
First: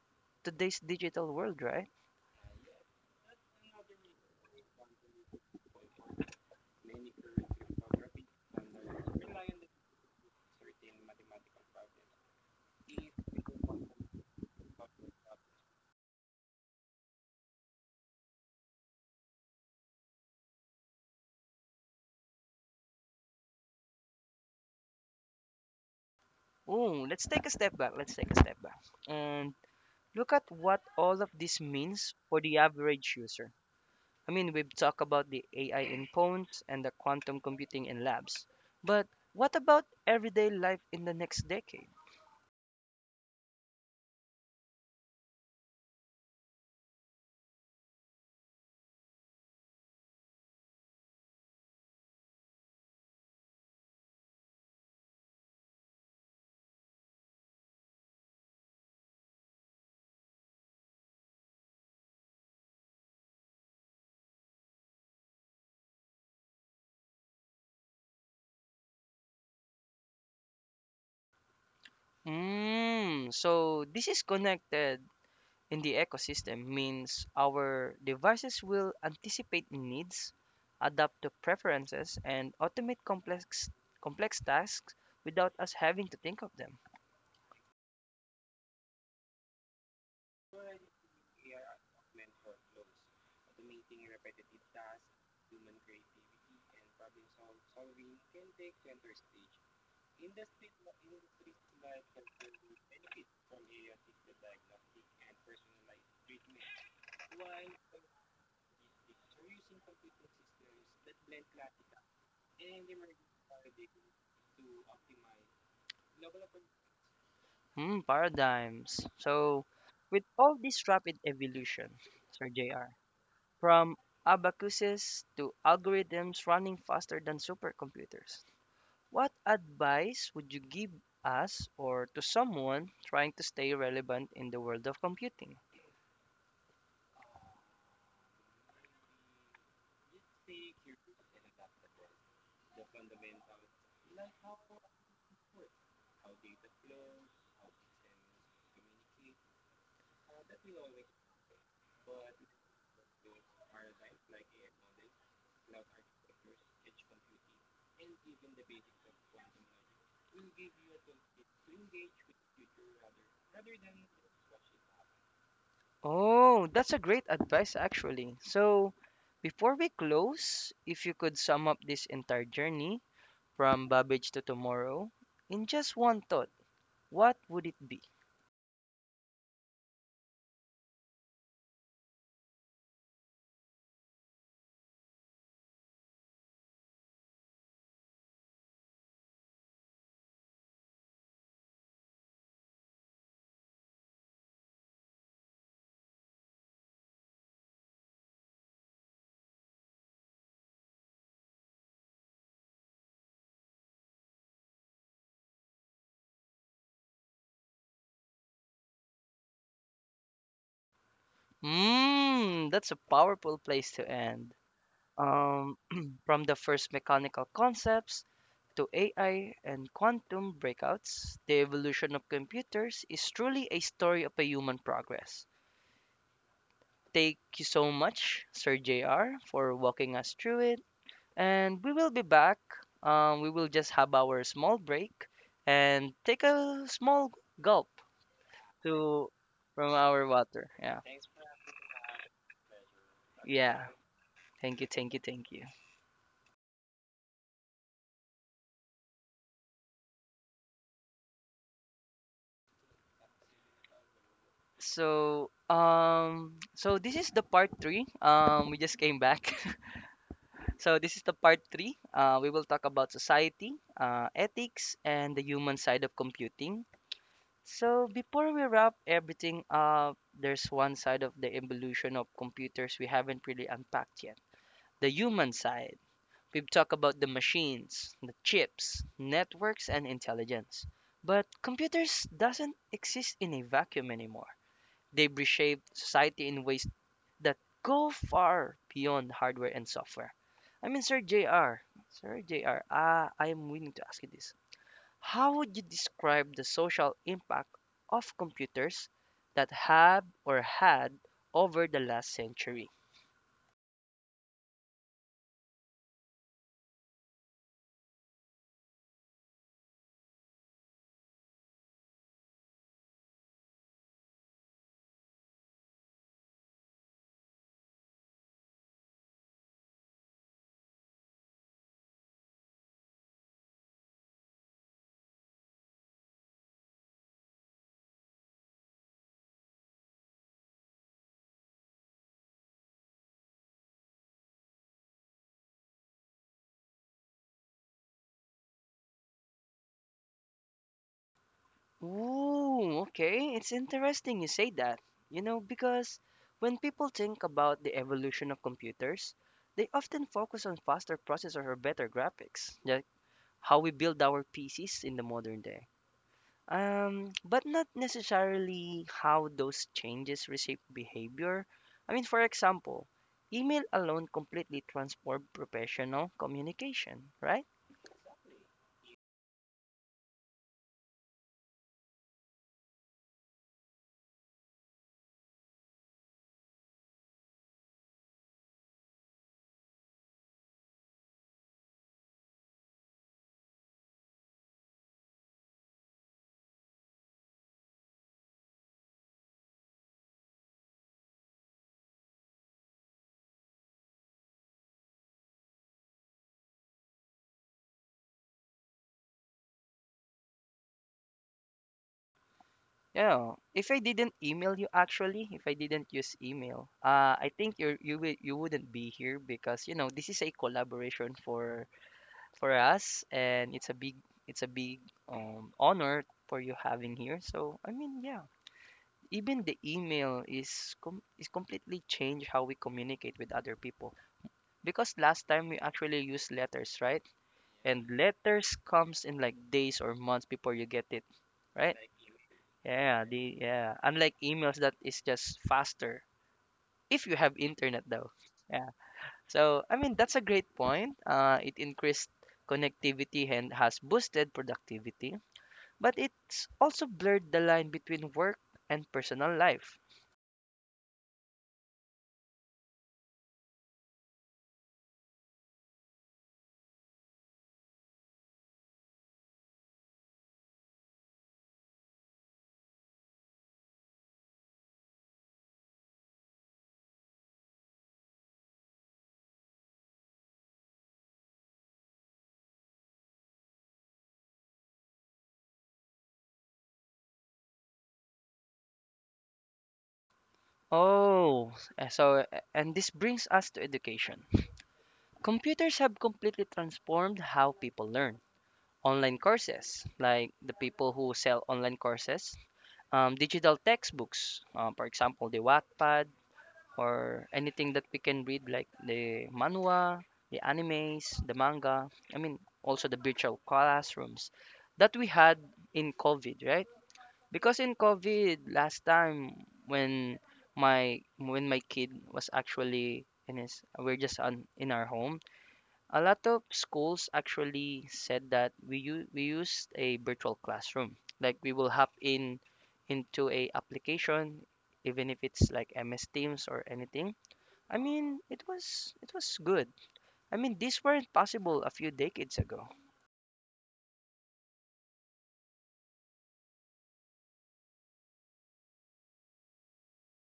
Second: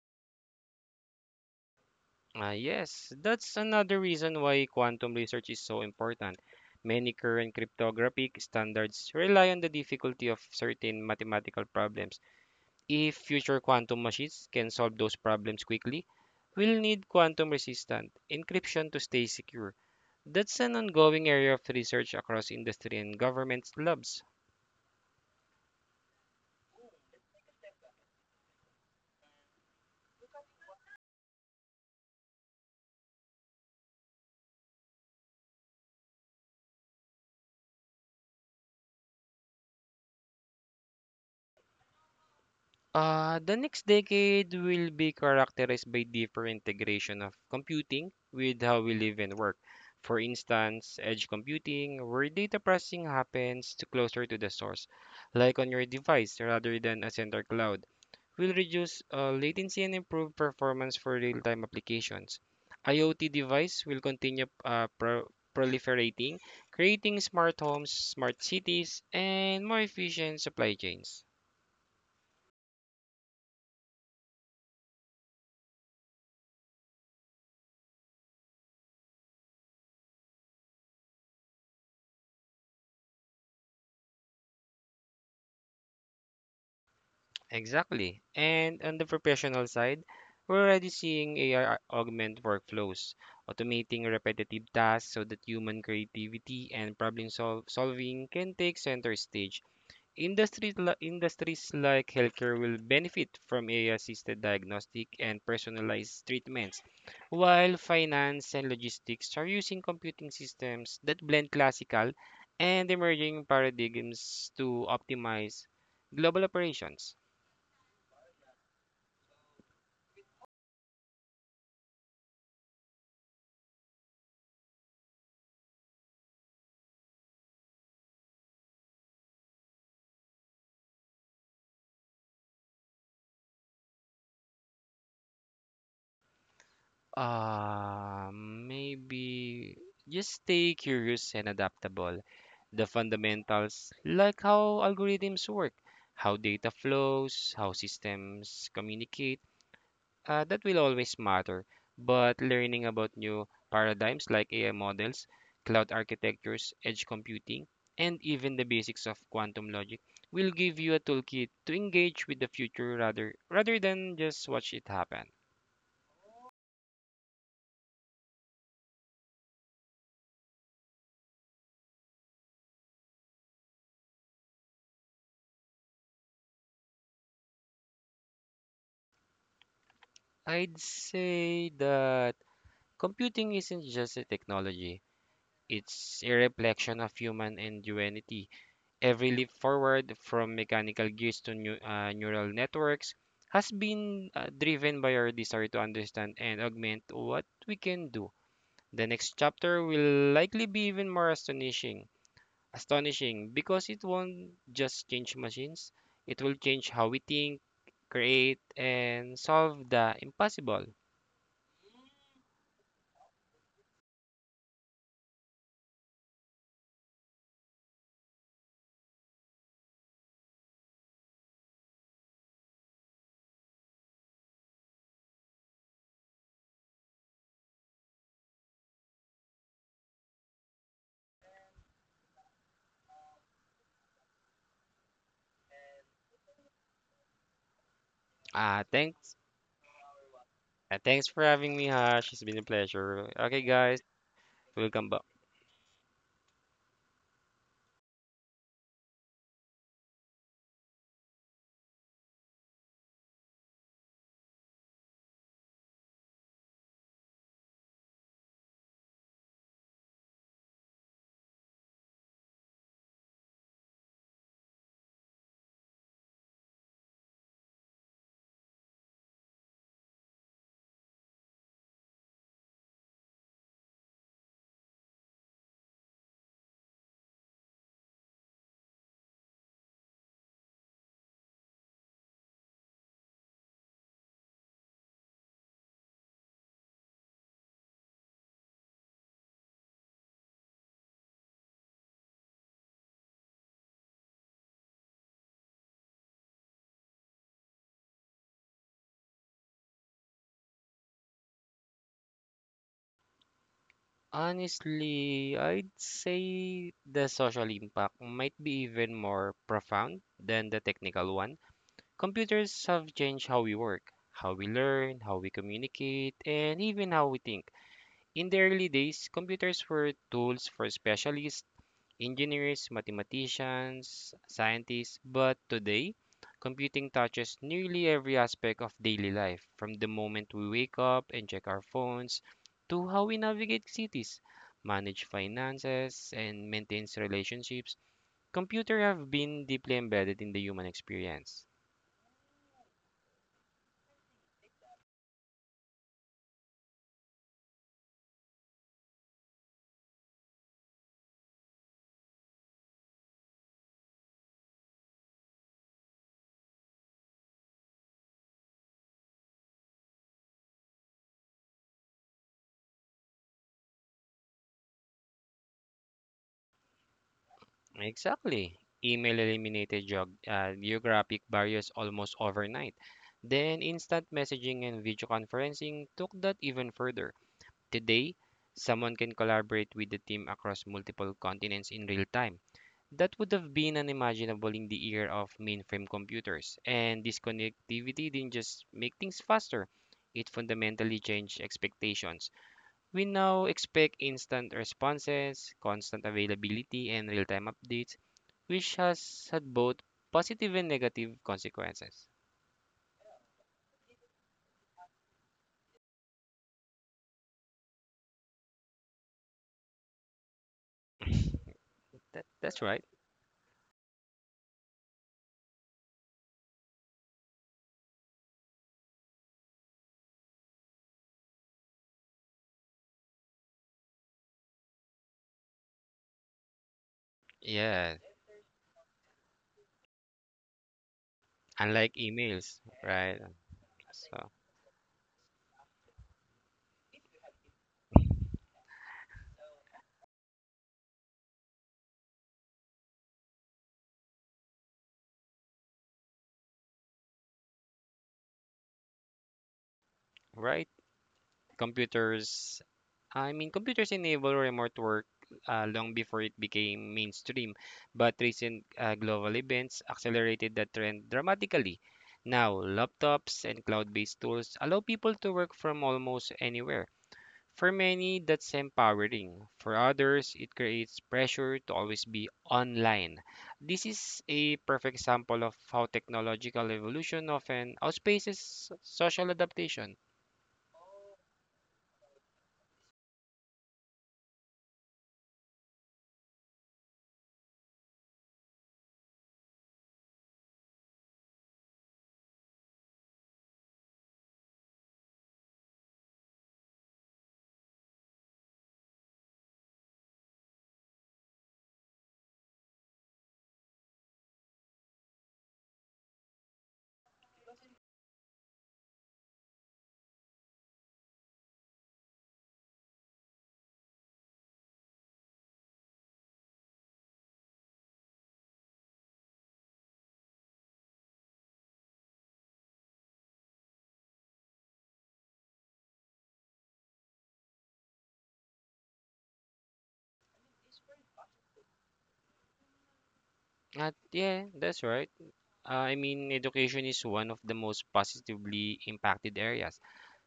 today's digital world, right?
Ah, yes, that's another reason why quantum research is so important. Many current cryptographic standards rely on the difficulty of certain mathematical problems. If future quantum machines can solve those problems quickly, we'll need quantum resistant encryption to stay secure. That's an ongoing area of research across industry and government labs.
Ooh, let's take a step back. Let's take a step back and look at what all of this means for the average user. I mean, we've talked about the A I in phones and the quantum computing in labs. But what about everyday life in the next decade?
Uh, the next decade will be characterized by deeper integration of computing with how we live and work. For instance, edge computing, where data processing happens to closer to the source, like on your device rather than a center cloud, will reduce uh, latency and improve performance for real-time applications. I o T device will continue uh, pro- proliferating, creating smart homes, smart cities, and more efficient supply chains.
Mm, so this is connected in the ecosystem means our devices will anticipate needs, adapt to preferences, and automate complex complex tasks without us having to think of them.
Exactly. And on the professional side, we're already seeing A I augment workflows, automating repetitive tasks so that human creativity and problem sol solving can take center stage. Industries, li- industries like healthcare will benefit from A I-assisted diagnostic and personalized treatments, while finance and logistics are using computing systems that blend classical and emerging paradigms to optimize global operations.
Mm, paradigms. So with all this rapid evolution, Sir J R. From abacuses to algorithms running faster than supercomputers. What advice would you give us or to someone trying to stay relevant in the world of computing?
Uh, maybe just stay curious and adaptable. The fundamentals, like how algorithms work, how data flows, how systems communicate, uh, that will always matter. But learning about new paradigms like A I models, cloud architectures, edge computing, and even the basics of quantum logic will give you a toolkit to engage with the future rather rather than just watch it happen.
Oh, that's a great advice, actually. So, before we close, if you could sum up this entire journey from Babbage to tomorrow in just one thought, what would it be?
I'd say that computing isn't just a technology, it's a reflection of human ingenuity. Every leap forward, from mechanical gears to new, uh, neural networks, has been uh, driven by our desire to understand and augment what we can do. The next chapter will likely be even more astonishing. Astonishing because it won't just change machines, it will change how we think, create, and solve the impossible.
Mmm, that's a powerful place to end. Um, *clears throat* from the first mechanical concepts to A I and quantum breakouts, the evolution of computers is truly a story of a human progress. Thank you so much, Sir J R, for walking us through it. And we will be back. Um, we will just have our small break and take a small gulp
Uh,
to
thanks.
from our water.
And
Yeah.
thanks for having me, Hash. It's been a pleasure. Okay,
Yeah.
guys,
Thank you,
welcome
thank
back.
you, thank you. So, um, so this is the part three. Um, we just came back. *laughs* So this is the part three. Uh, we will talk about society, uh, ethics, and the human side of computing. So before we wrap everything up, there's one side of the evolution of computers we haven't really unpacked yet. The human side. We've talked about the machines, the chips, networks, and intelligence. But computers doesn't exist in a vacuum anymore. They've reshaped society in ways that go far beyond hardware and software. I mean, Sir J R. Sir J R, uh, I am willing to ask you this. How would you describe the social impact of computers that have or had over the last century?
Honestly, I'd say the social impact might be even more profound than the technical one. Computers have changed how we work, how we learn, how we communicate, and even how we think. In the early days, computers were tools for specialists, engineers, mathematicians, scientists, but today, computing touches nearly every aspect of daily life, from the moment we wake up and check our phones to how we navigate cities, manage finances, and maintain relationships. Computers have been deeply embedded in the human experience.
Ooh, okay. It's interesting you say that. You know, because when people think about the evolution of computers, they often focus on faster processors or better graphics, like how we build our P Cs in the modern day. Um, but not necessarily how those changes reshape behavior. I mean, for example, email alone completely transformed professional communication, right?
Exactly. Email eliminated geog- uh, geographic barriers almost overnight. Then instant messaging and video conferencing took that even further. Today, someone can collaborate with the team across multiple continents in real time. That would have been unimaginable in the era of mainframe computers, and this connectivity didn't just make things faster, it fundamentally changed expectations. We now expect instant responses, constant availability, and real time updates, which has had both positive and negative consequences.
You know, if I didn't email you actually, if I didn't use email, uh, I think you you will you wouldn't be here because you know this is a collaboration for
That,
for
that's right.
us, and it's a big, it's a big, um, honor for you having here. So I mean, yeah. Even the email is com- is completely changed how we communicate with other people, because last time we actually used letters, right? And
Yeah,
letters comes in like days or months before you get it, right?
unlike emails,
Yeah,
right?
the, yeah, unlike
So,
emails that is just faster, if you have internet though. Yeah. So I mean, that's a great point, uh, it increased connectivity and has boosted productivity, but it's also blurred the line between work and personal life.
right. Computers I mean, computers enable remote work uh, long before it became mainstream, but recent uh, global events accelerated that trend dramatically. Now, laptops and cloud-based tools allow people to work from almost anywhere. For many, that's empowering. For others, it creates pressure to always be online. This is a perfect example of how technological evolution often outpaces social adaptation.
Oh, uh, so, uh, and this brings us to education. Computers have completely transformed how people learn. Online courses, like the people who sell online courses, um, digital textbooks, uh, for example, the Wattpad, or anything that we can read, like the manhwa, the animes, the manga, I mean, also the virtual classrooms that we had in COVID, right? Because in COVID last time when my when my kid was actually in his, we're just on in our home, a lot of schools actually said that we use we used a virtual classroom. Like we will hop in into a application even if it's like M S Teams or anything. I mean, it was it was good. I mean, these weren't possible a few decades ago.
At yeah, that's right. Uh, I mean, education is one of the most positively impacted areas.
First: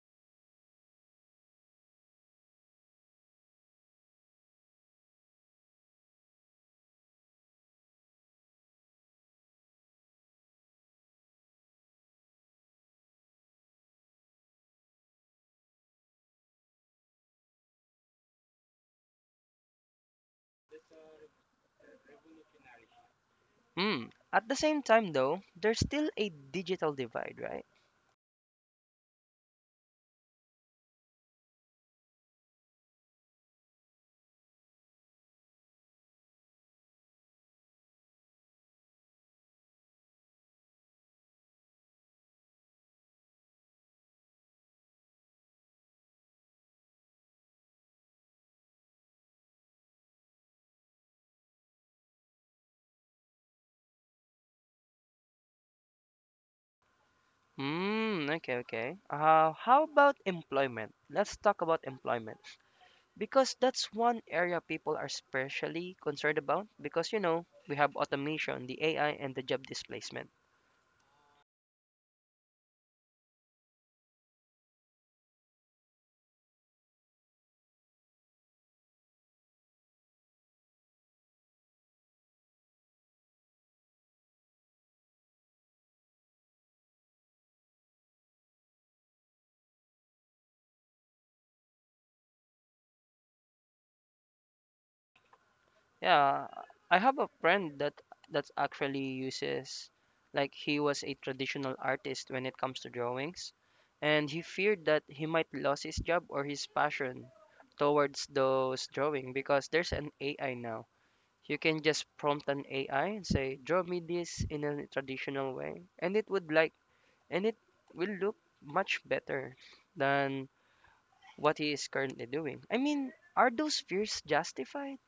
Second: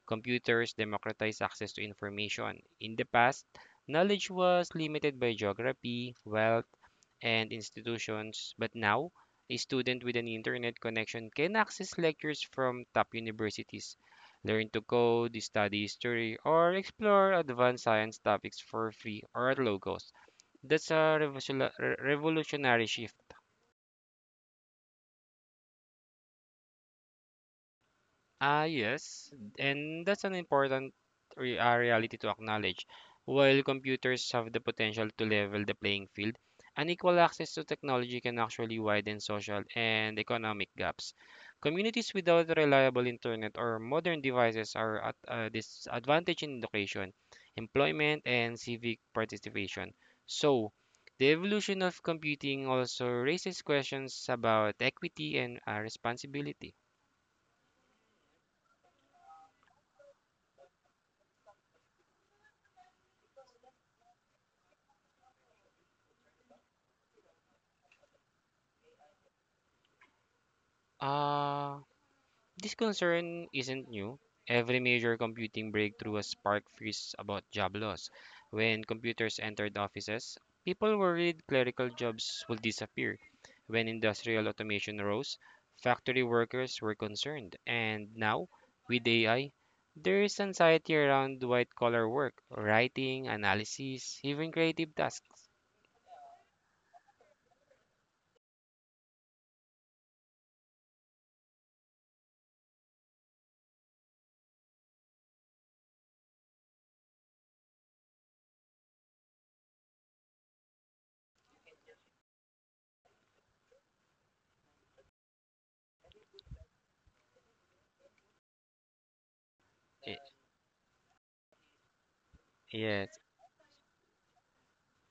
Computers democratize access to information. In the past, knowledge was limited by geography, wealth, and institutions, but now, a student with an internet connection can access lectures from top universities, learn to code, study history, or explore advanced science topics for free or at low cost. That's a revolution- re- revolutionary shift.
Mm. At the same time though, there's still a digital divide, right?
Ah, yes, and that's an important re- uh, reality to acknowledge. While computers have the potential to level the playing field, unequal access to technology can actually widen social and economic gaps. Communities without reliable internet or modern devices are at a disadvantage in education, employment, and civic participation. So, the evolution of computing also raises questions about equity and uh, responsibility.
Hmm. Okay, okay. Uh, how about employment? Let's talk about employment because that's one area people are especially concerned about because you know we have automation, the A I, and the job displacement.
Ah. This concern isn't new. Every major computing breakthrough has sparked fears about job loss. When computers entered offices, people worried clerical jobs would disappear. When industrial automation rose, factory workers were concerned. And now, with A I, there is anxiety around white collar work, writing, analysis, even creative tasks.
Yeah, I have a friend that that's actually uses, like, he was a traditional artist when it comes to drawings, and he feared that he might lose his job or his passion towards those drawing because there's an A I now. You can just prompt an A I and say, draw me this in a traditional way, and it would like, and it will look much better
Y-
than what he is currently doing. I mean,
Yes.
are those fears justified?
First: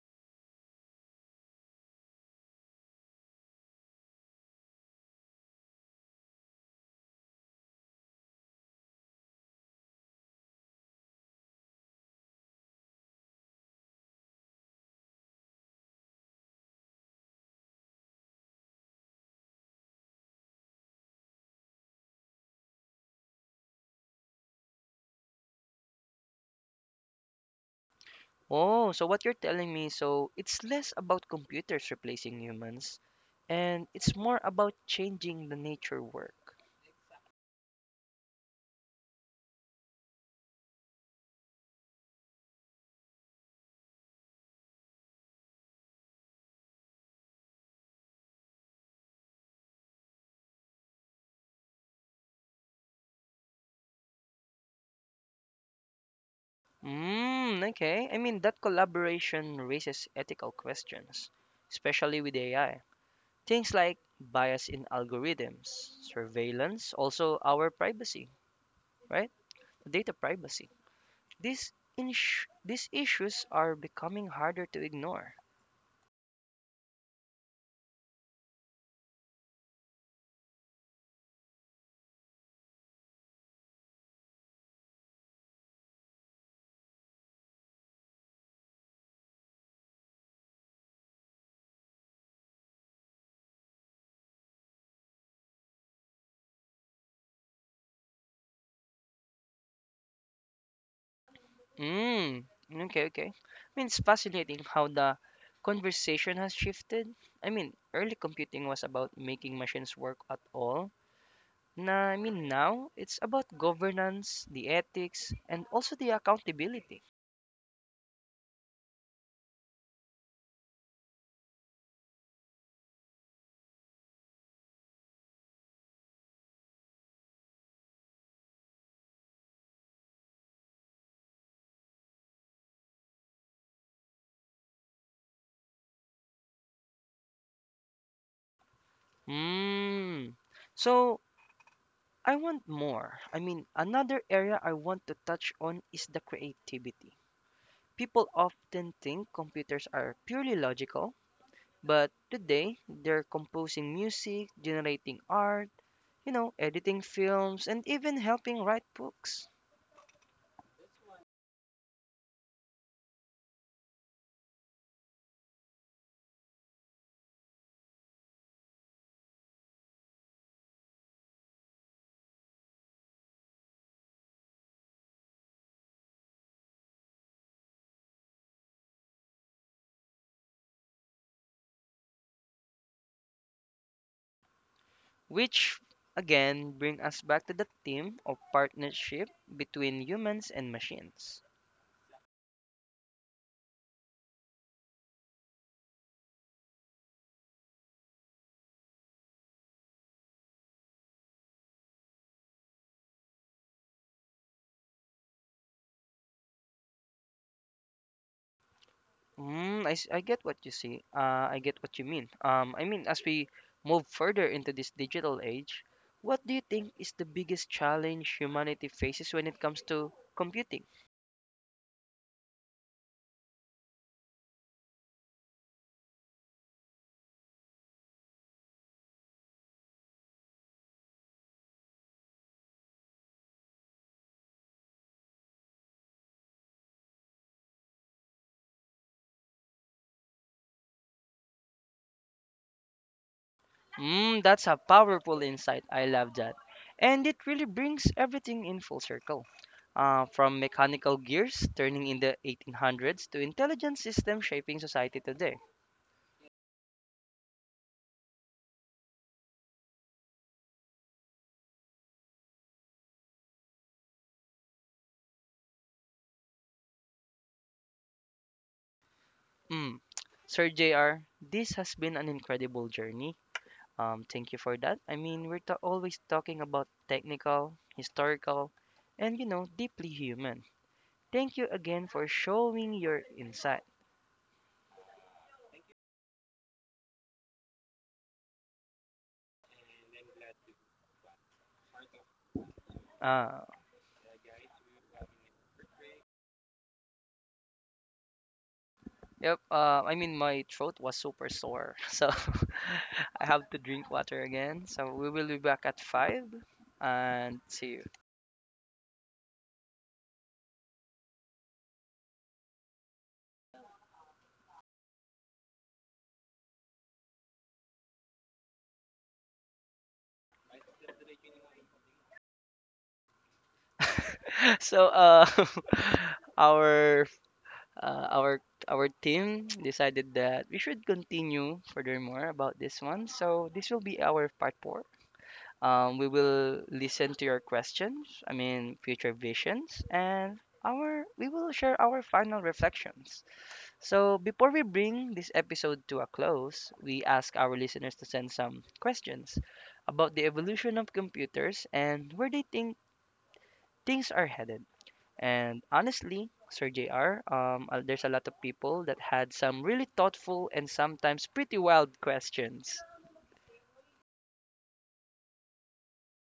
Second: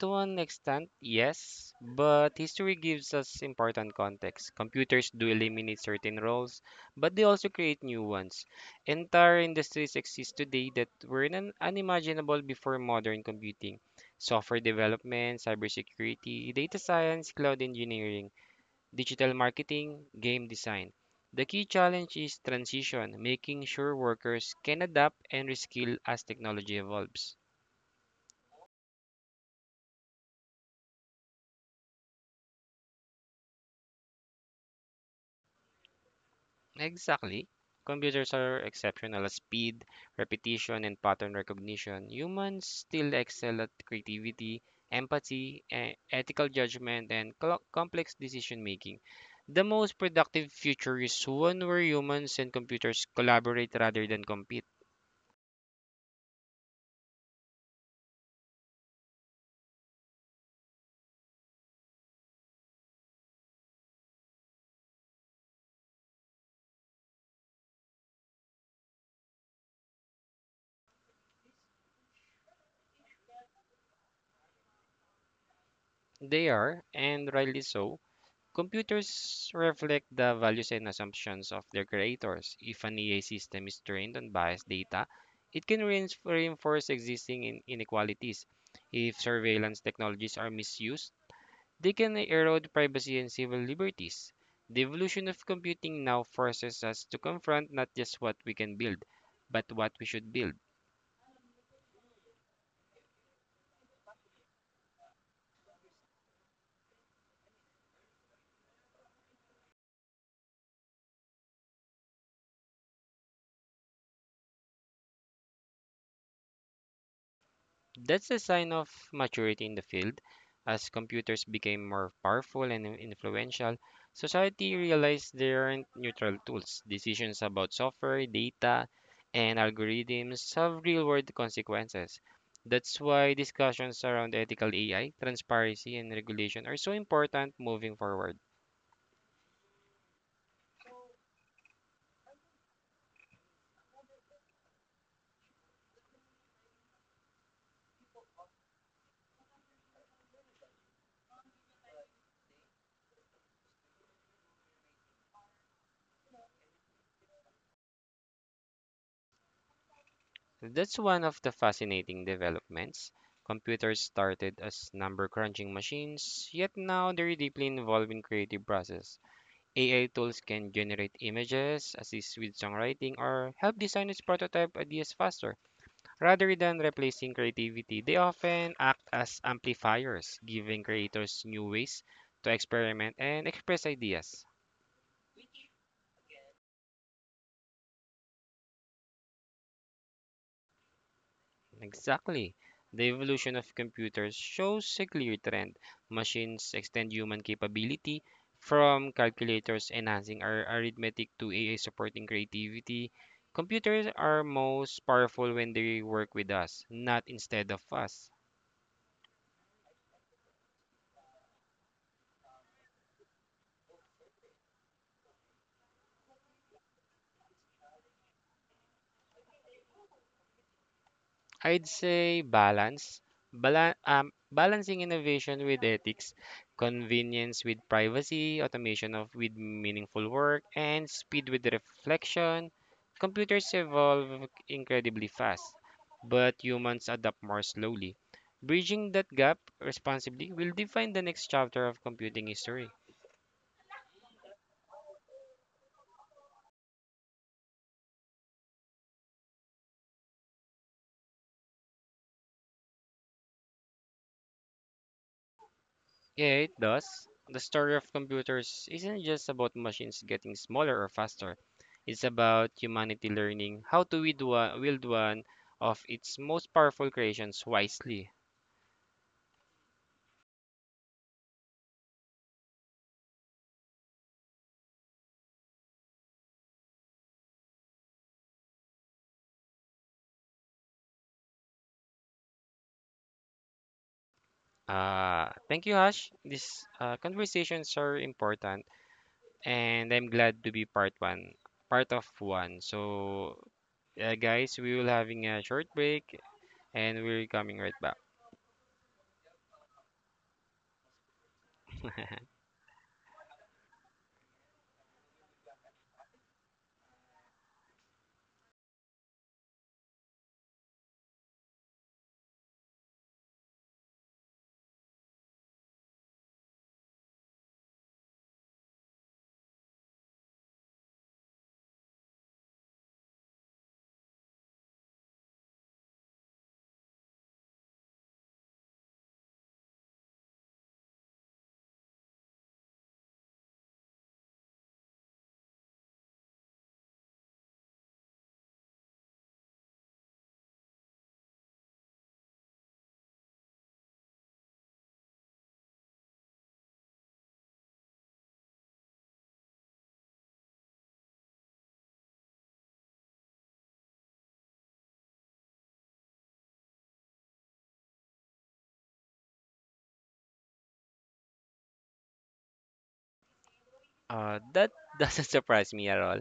To an extent, yes, but history gives us important context. Computers do eliminate certain roles, but they also create new ones. Entire industries exist today that were un- unimaginable before modern computing. Software development, cybersecurity, data science, cloud engineering, digital marketing, game design. The key challenge is transition, making sure workers can adapt and reskill as technology evolves.
Oh, so what you're telling me, so it's less about computers replacing humans, and it's more about changing the nature work.
Exactly. Computers are exceptional at speed, repetition, and pattern recognition. Humans still excel at creativity, empathy, e- ethical judgment, and clo- complex decision making. The most productive future is one where humans and computers collaborate rather than compete.
Mm, okay. I mean, that collaboration raises ethical questions, especially with A I. Things like bias in algorithms, surveillance, also our privacy, right? Data privacy. These ins- these issues are becoming harder to ignore.
They are, and rightly so. Computers reflect the values and assumptions of their creators. If an A I system is trained on biased data, it can reins- reinforce existing in- inequalities. If surveillance technologies are misused, they can erode privacy and civil liberties. The evolution of computing now forces us to confront not just what we can build, but what we should build.
Mm, okay, okay. I mean, it's fascinating how the conversation has shifted. I mean, early computing was about making machines work at all. Nah, I mean, now it's about governance, the ethics, and also the accountability.
That's a sign of maturity in the field. As computers became more powerful and in- influential, society realized they aren't neutral tools. Decisions about software, data, and algorithms have real world consequences. That's why discussions around ethical A I, transparency, and regulation are so important moving forward.
Mm. So, I want more. I mean, another area I want to touch on is the creativity. People often think computers are purely logical, but today they're composing music, generating art, you know, editing films, and even helping write books.
That's one of the fascinating developments. Computers started as number crunching machines, yet now they're deeply involved in creative process. A I tools can generate images, assist with songwriting, or help designers prototype ideas faster. Rather than replacing creativity, they often act as amplifiers, giving creators new ways to experiment and express ideas.
Which, again, bring us back to the theme of partnership between humans and machines.
Exactly. The evolution of computers shows a clear trend. Machines extend human capability from calculators enhancing our arithmetic to A I supporting creativity. Computers are most powerful when they work with us, not instead of us.
Mm, I, s- I get what you see. Uh, I get what you mean. Um, I mean, as we move further into this digital age, what do you think is the biggest challenge humanity faces when it comes to computing?
I'd say balance, Bala- um, balancing innovation with ethics, convenience with privacy, automation of with meaningful work, and speed with reflection. Computers evolve incredibly fast, but humans adapt more slowly. Bridging that gap responsibly will define the next chapter of computing history.
Mm, that's a powerful insight. I love that. And it really brings everything in full circle. Uh, from mechanical gears turning in the eighteen hundreds to intelligent systems shaping society today.
Yeah, it does. The story of computers isn't just about machines getting smaller or faster. It's about humanity learning how to wield one, wield one of its most powerful creations wisely.
Mm. Sir J R, this has been an incredible journey. Um, thank you for that. I mean, we're ta- always talking about technical, historical, and you know, deeply human. Thank you again for showing your insight.
Uh, thank you, Hash. These uh, conversations are important, and I'm glad to be part one, part of one. So,
Uh,
yeah, guys, we will having a short break, and we're coming right back.
yep. Uh, I mean, my throat was super sore, *laughs* so
*laughs*
*laughs* I have to drink water again. So we will be back at five, and see you. *laughs* So, uh, *laughs* our uh, our our team decided that we should continue furthermore about this one. So this will be our part four. Um, we will listen to your questions, I mean, future visions, and our we will share our final reflections. So, before we bring this episode to a close, we ask our listeners to send some questions about the evolution of computers and where they think things are headed. And honestly, Sir J R, um, uh, there's a lot of people that had some really thoughtful and sometimes pretty wild questions.
Uh, that doesn't surprise me at all.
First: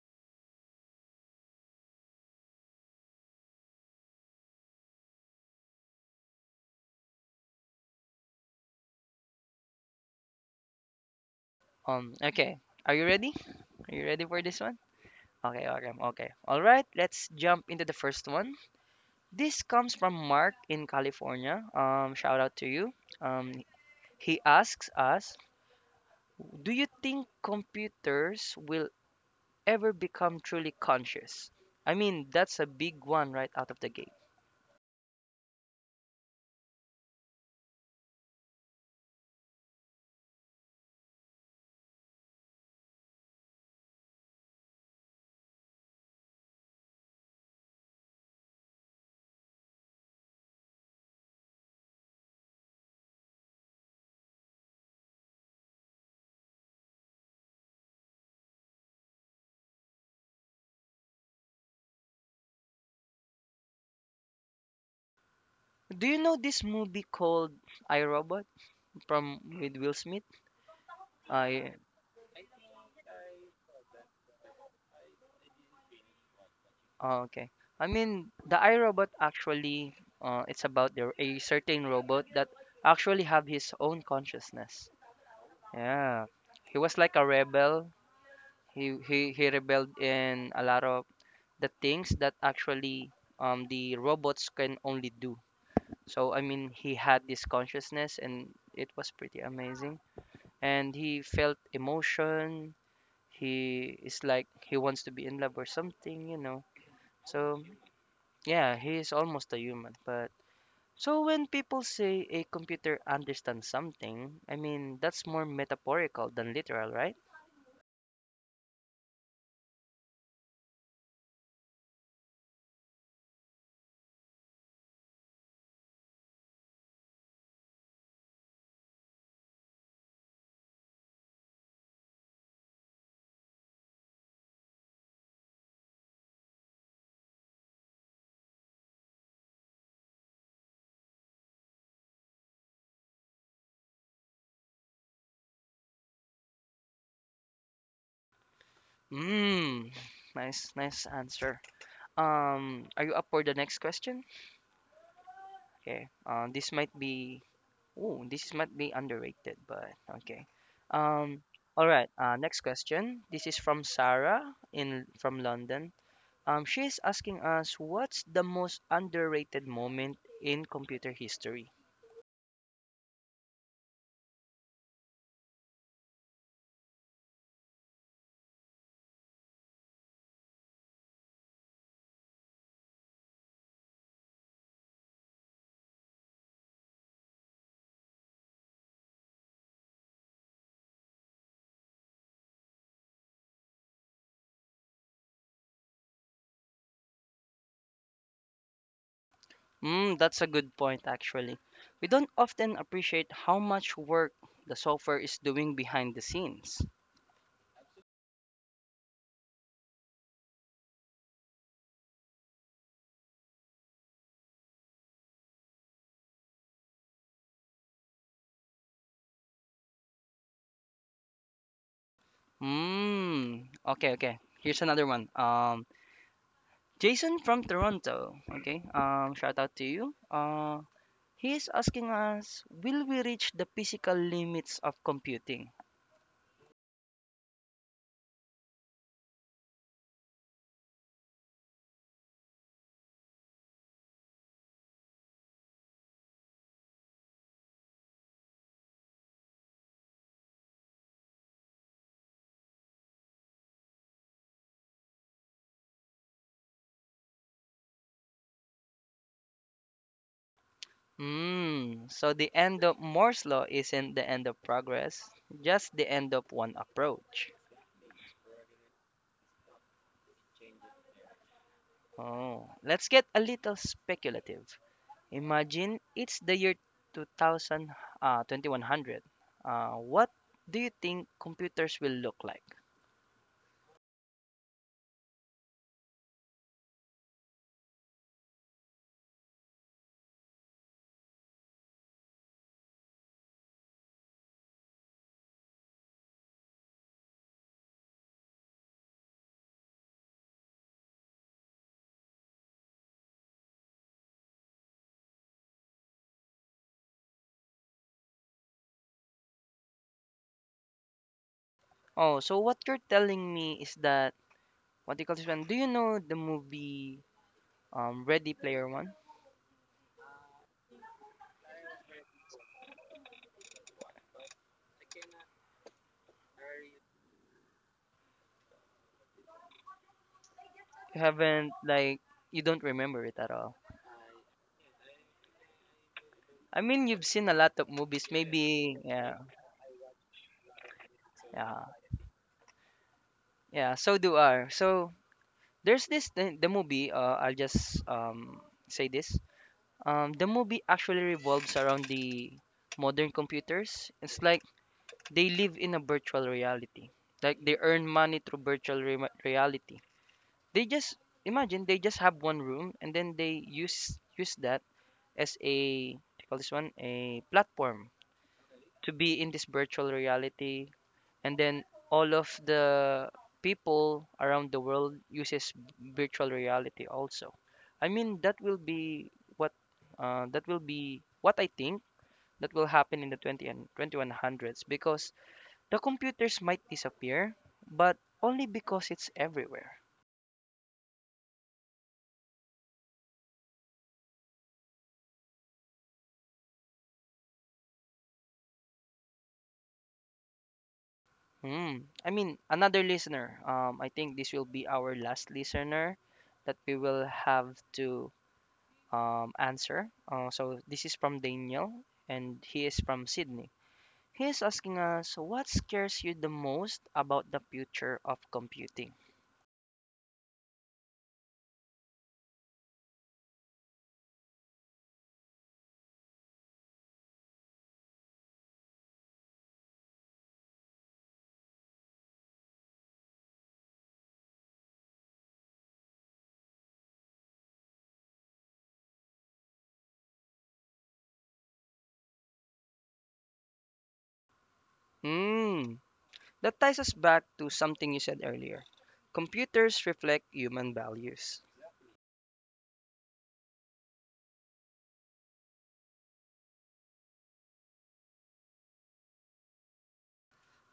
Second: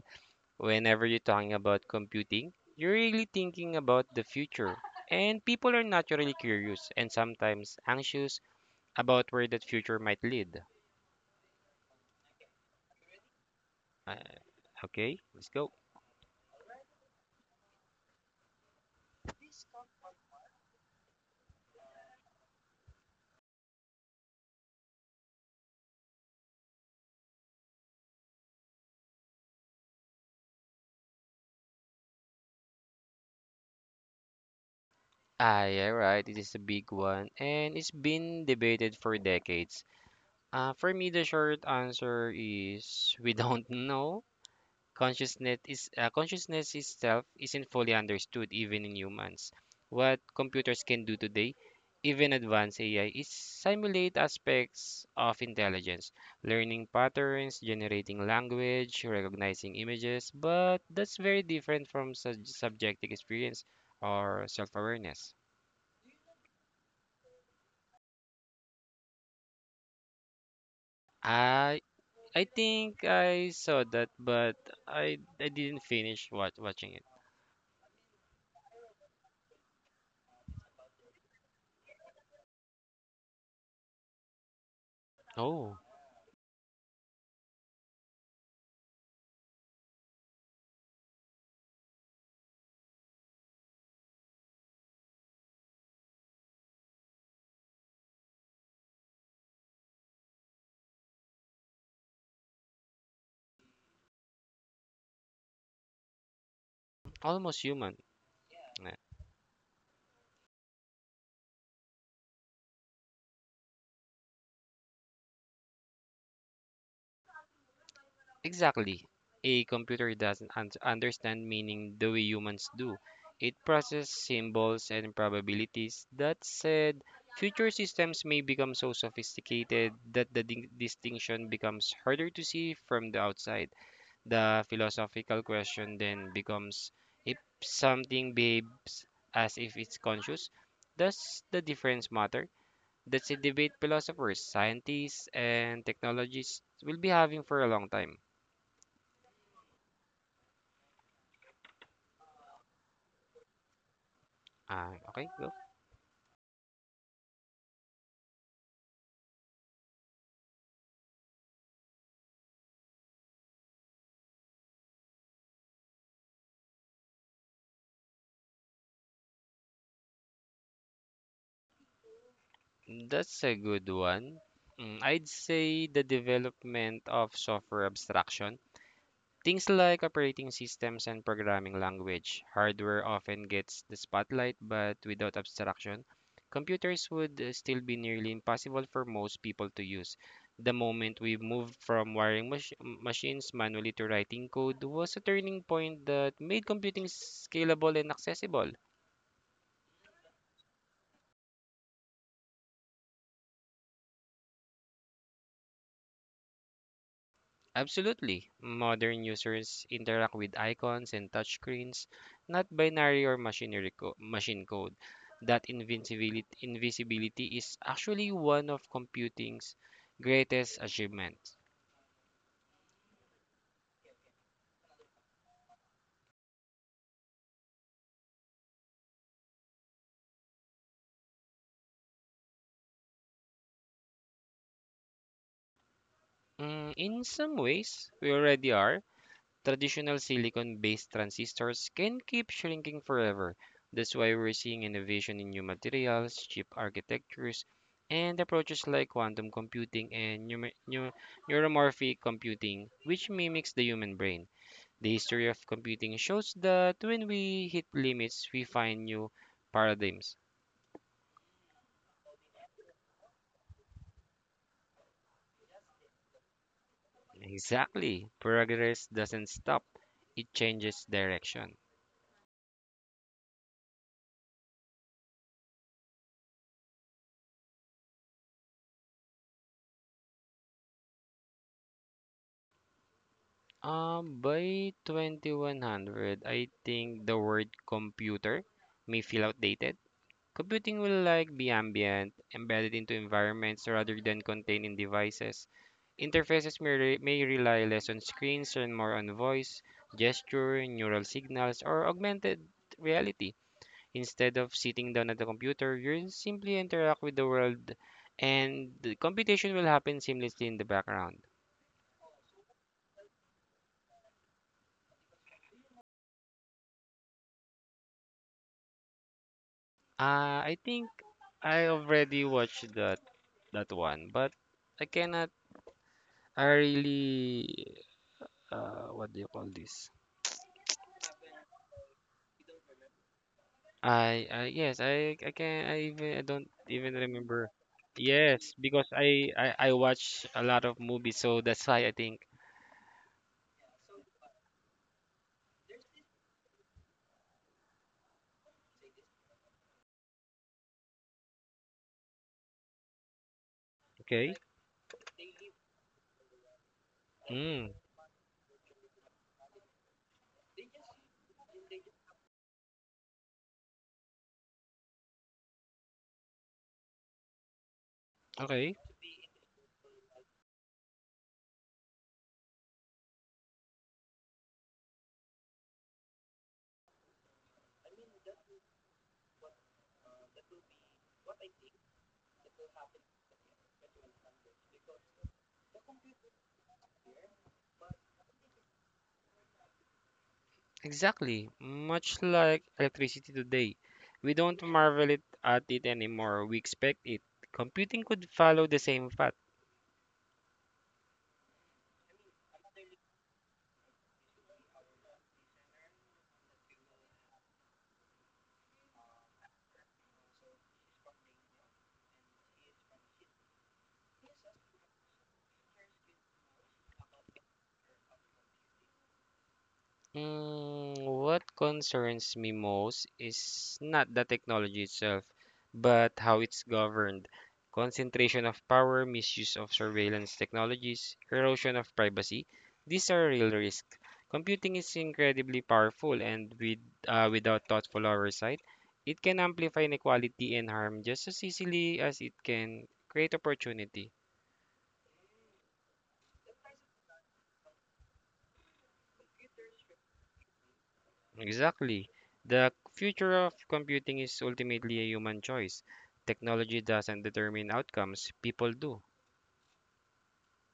Whenever you're talking about computing, you're really thinking about the future. And people are naturally curious and sometimes anxious about where that future might lead.
Um, okay, are you ready? Are you
Uh,
ready for this one?
okay, let's
Okay,
go.
okay, okay. All right, let's jump into the first one. This comes from Mark in California. Um, shout out to you. Um, he asks us, do you think computers will ever become truly conscious? I mean, that's a big one right out of the gate.
Ah, yeah, right. It is a big one, and it's been debated for decades. Uh, for me, the short answer is we *laughs* don't know. Consciousness is uh, consciousness itself isn't fully understood even in humans. What computers can do today, even advanced A I, is simulate aspects of intelligence, learning patterns, generating language, recognizing images, but that's very different from sub- subjective experience or self-awareness.
Do you know this movie called I Robot from with Will Smith? I
I I think I saw that, but I I didn't finish wat- watching it.
oh, okay. I mean, the I Robot actually, uh, it's about there a certain robot that actually have his own consciousness.
Oh,
Yeah, he was like a rebel. He he he rebelled in a lot of the things that actually um the robots can only do. So I mean, he had this consciousness, and it was pretty amazing. And he felt emotion. He is like he wants to be in love or something, you know.
almost
So
human.
yeah,
Yeah.
he is almost a human, but. So when people say a computer understands something, I mean that's more metaphorical than literal, right?
Exactly. A computer doesn't un- understand meaning the way humans do. It processes symbols and probabilities. That said, future systems may become so sophisticated that the din- distinction becomes harder to see from the outside. The philosophical question then becomes, if something behaves as if it's conscious, does the difference matter? That's a debate philosophers, scientists, and technologists will be having for a long time.
Mm, nice, nice answer. Um, are you up for the next question?
Ah, okay, go.
Okay. Uh, this might be. Oh, this might be underrated, but okay. Um, all right. Uh, next question. This is from Sarah in from London. Um, she is asking us what's the most underrated moment in computer history.
That's a good one. Mm, I'd say the development of software abstraction. Things like operating systems and programming language. Hardware often gets the spotlight, but without abstraction, computers would uh, still be nearly impossible for most people to use. The moment we moved from wiring mach- machines manually to writing code was a turning point that made computing scalable and accessible.
Mm, that's a good point, actually. We don't often appreciate how much work the software is doing behind the scenes.
Absolutely. Modern users interact with icons and touchscreens, not binary or machinery co- machine code. That invisibility, invisibility is actually one of computing's greatest achievements.
Mm, okay, okay. Here's another one. Um, Jason from Toronto. Okay. Um, shout out to you. Uh, he is asking us, will we reach the physical limits of computing?
Mm, in some ways, we already are. Traditional silicon-based transistors can keep shrinking forever. That's why we're seeing innovation in new materials, chip architectures, and approaches like quantum computing and neu- neu- neuromorphic computing, which mimics the human brain. The history of computing shows that when we hit limits, we find new paradigms.
Mm, so the end of Moore's law isn't the end of progress, just the end of one approach.
Exactly. Progress doesn't stop, it changes direction.
Oh, let's get a little speculative. Imagine it's the year two thousand, uh, twenty one hundred. Uh, what do you think computers will look like?
Um, by twenty one hundred, I think the word computer may feel outdated. Computing will like be ambient, embedded into environments rather than contained in devices. Interfaces may, re- may rely less on screens and more on voice, gesture, neural signals, or augmented reality. Instead of sitting down at the computer, you simply interact with the world, and the computation will happen seamlessly in the background.
Oh, so what you're telling me is that what do you call this one? Do you know the movie um Ready Player One?
Uh, I think I already watched that that one, but I cannot. I really uh, what do you call this?
You haven't like you don't remember it at all.
I uh, Yes, I I can. I even I don't
I mean,
even
you've seen a
remember.
lot of movies.
Yes,
Maybe
because
yeah,
I I I watch a lot of movies, so that's
yeah,
why I think.
yeah. So do I. So there's this the, the movie. Uh, I'll just um say this. Um, the movie actually revolves around the modern computers. It's
Okay.
like they live in a virtual reality. Like they
Mm,
earn money through virtual re- reality. They just imagine they just have one room and then they use use that as a what do you call this one a platform
okay.
to be in this virtual reality and then all of the people around the world uses virtual reality also. I mean that will be what, uh, that will be what I think that will happen in the twenty and twenty one hundreds because the computers might disappear but only because it's everywhere.
Exactly. Much like electricity today, we don't marvel it at it anymore. We expect it. Computing could follow the same path.
Hmm. I mean, another listener. Um, I think this will be our last listener that we will have to um, answer. Uh, so this is from Daniel, and he is from Sydney. He is asking us, what scares you the most about the future of computing?
Mm, what concerns me most is not the technology itself, but how it's governed. Concentration of power, misuse of surveillance technologies, erosion of privacy. These are real risks. Computing is incredibly powerful, and with, uh, without thoughtful oversight, it can amplify inequality and harm just as easily as it can create opportunity.
Hmm. That ties us back to something you said earlier. Computers reflect human values.
Exactly. The future of computing is ultimately a human choice. Technology doesn't determine outcomes, people do.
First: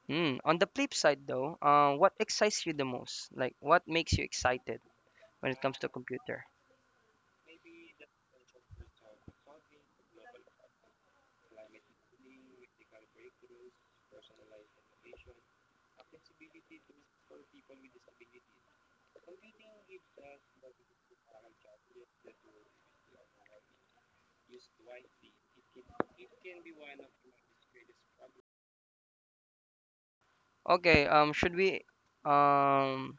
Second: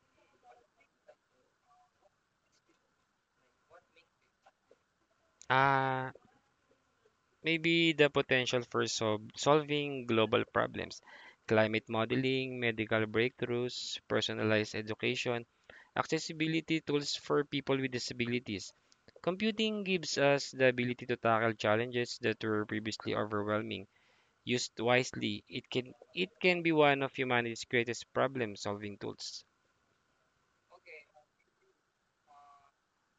Hmm. On the flip side, though, uh, what excites you the most? Like, what makes you excited when it comes to
Uh,
computer?
Maybe the potential for sol- solving global problems, climate modeling, medical breakthroughs, personalized education, accessibility tools for people with disabilities. Computing gives us the ability to tackle challenges that were previously overwhelming. Used wisely, it can it can be one of humanity's greatest problem-solving tools.
Okay, um, should we, um,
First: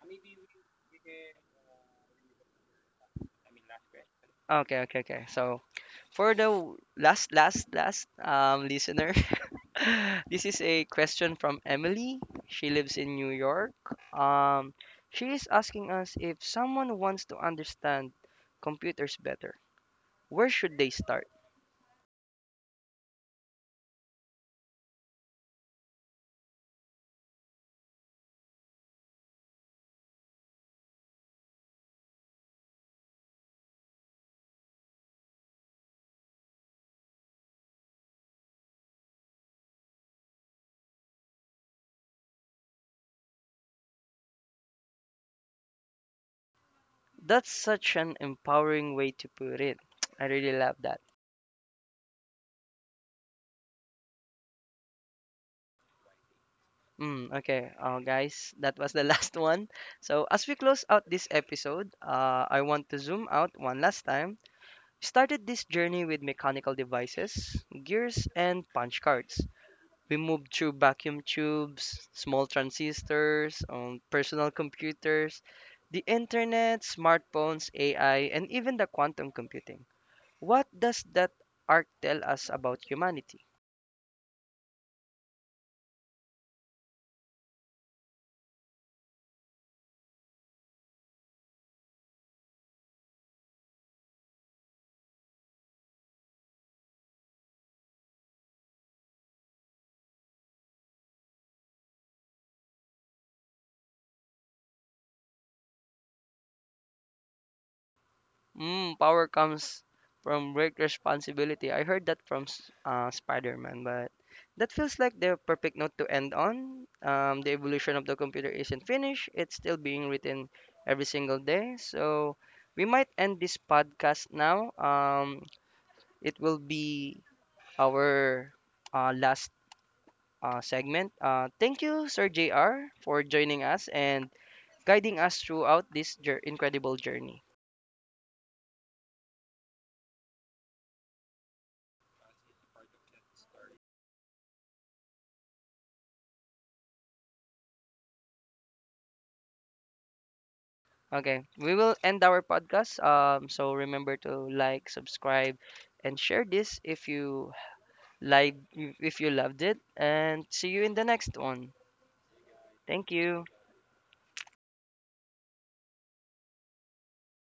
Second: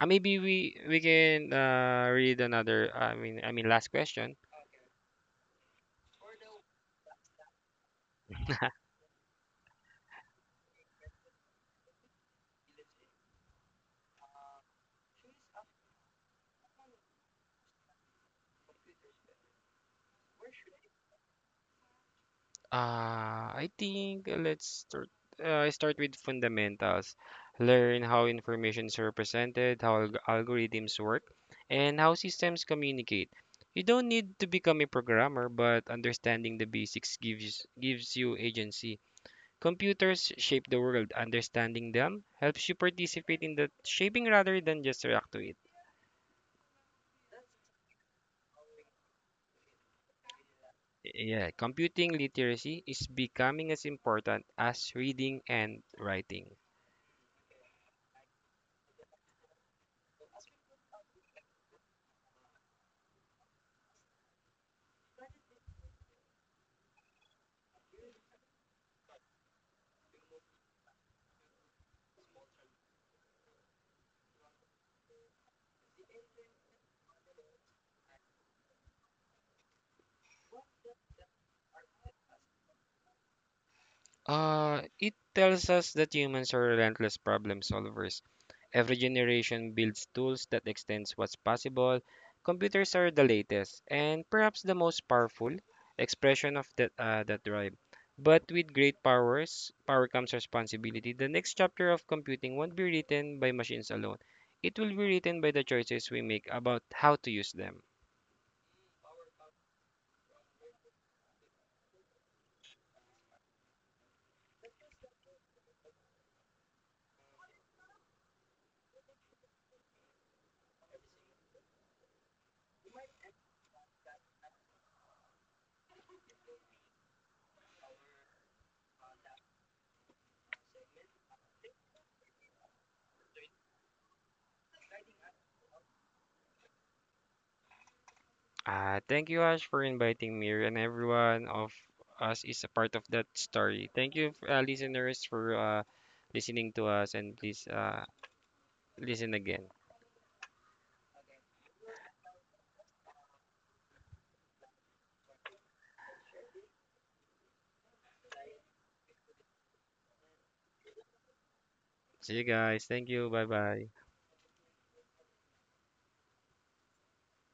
Uh, maybe we we can uh, read another. I mean, I mean, last question.
okay, okay, okay. So for the w- last, last, last, um, listener, *laughs* this is a question from Emily. She lives in New York. Um, she is asking us if someone wants to understand computers better, where should they start?
Uh, I think uh, let's start. Uh, I start with fundamentals. Learn how information is represented, how alg- algorithms work, and how systems communicate. You don't need to become a programmer, but understanding the basics gives gives you agency. Computers shape the world. Understanding them helps you participate in the shaping rather than just react to it.
That's such an empowering way to put it. *tsk* I really love that.
Yeah, computing literacy is becoming as important as reading and writing.
Mm, okay, uh, guys, that was the last *laughs* one. So, as we close out this episode, uh, I want to zoom out one last time. We started this journey with mechanical devices, gears, and punch cards. We moved through vacuum tubes, small transistors, um, personal computers, the internet, smartphones, A I, and even the quantum computing. What does that arc tell us about humanity?
Uh, it tells us that humans are relentless problem solvers. Every generation builds tools that extends what's possible. Computers are the latest and perhaps the most powerful expression of that uh, that drive. But with great powers, power comes responsibility. The next chapter of computing won't be written by machines alone. It will be written by the choices we make about how to use them.
Mm, power comes from great responsibility. I heard that from S- uh, Spider-Man, but that feels like the perfect note to end on. Um, the evolution of the computer isn't finished. It's still being written every single day. So we might end this podcast now. Um, it will be our uh, last uh, segment. Uh, thank you, Sir J R, for joining us and guiding us throughout this jour- incredible journey.
Uh, thank you, Ash, for inviting me, and everyone of us is a part of that story. Thank you, uh, listeners, for uh, listening to us, and please uh, listen again.
Okay, we will end our podcast. Um, so remember to like, subscribe, and share this if you like if you loved it. And see you in the next one.
See you guys. Thank
Thank
you.
you.
Bye bye.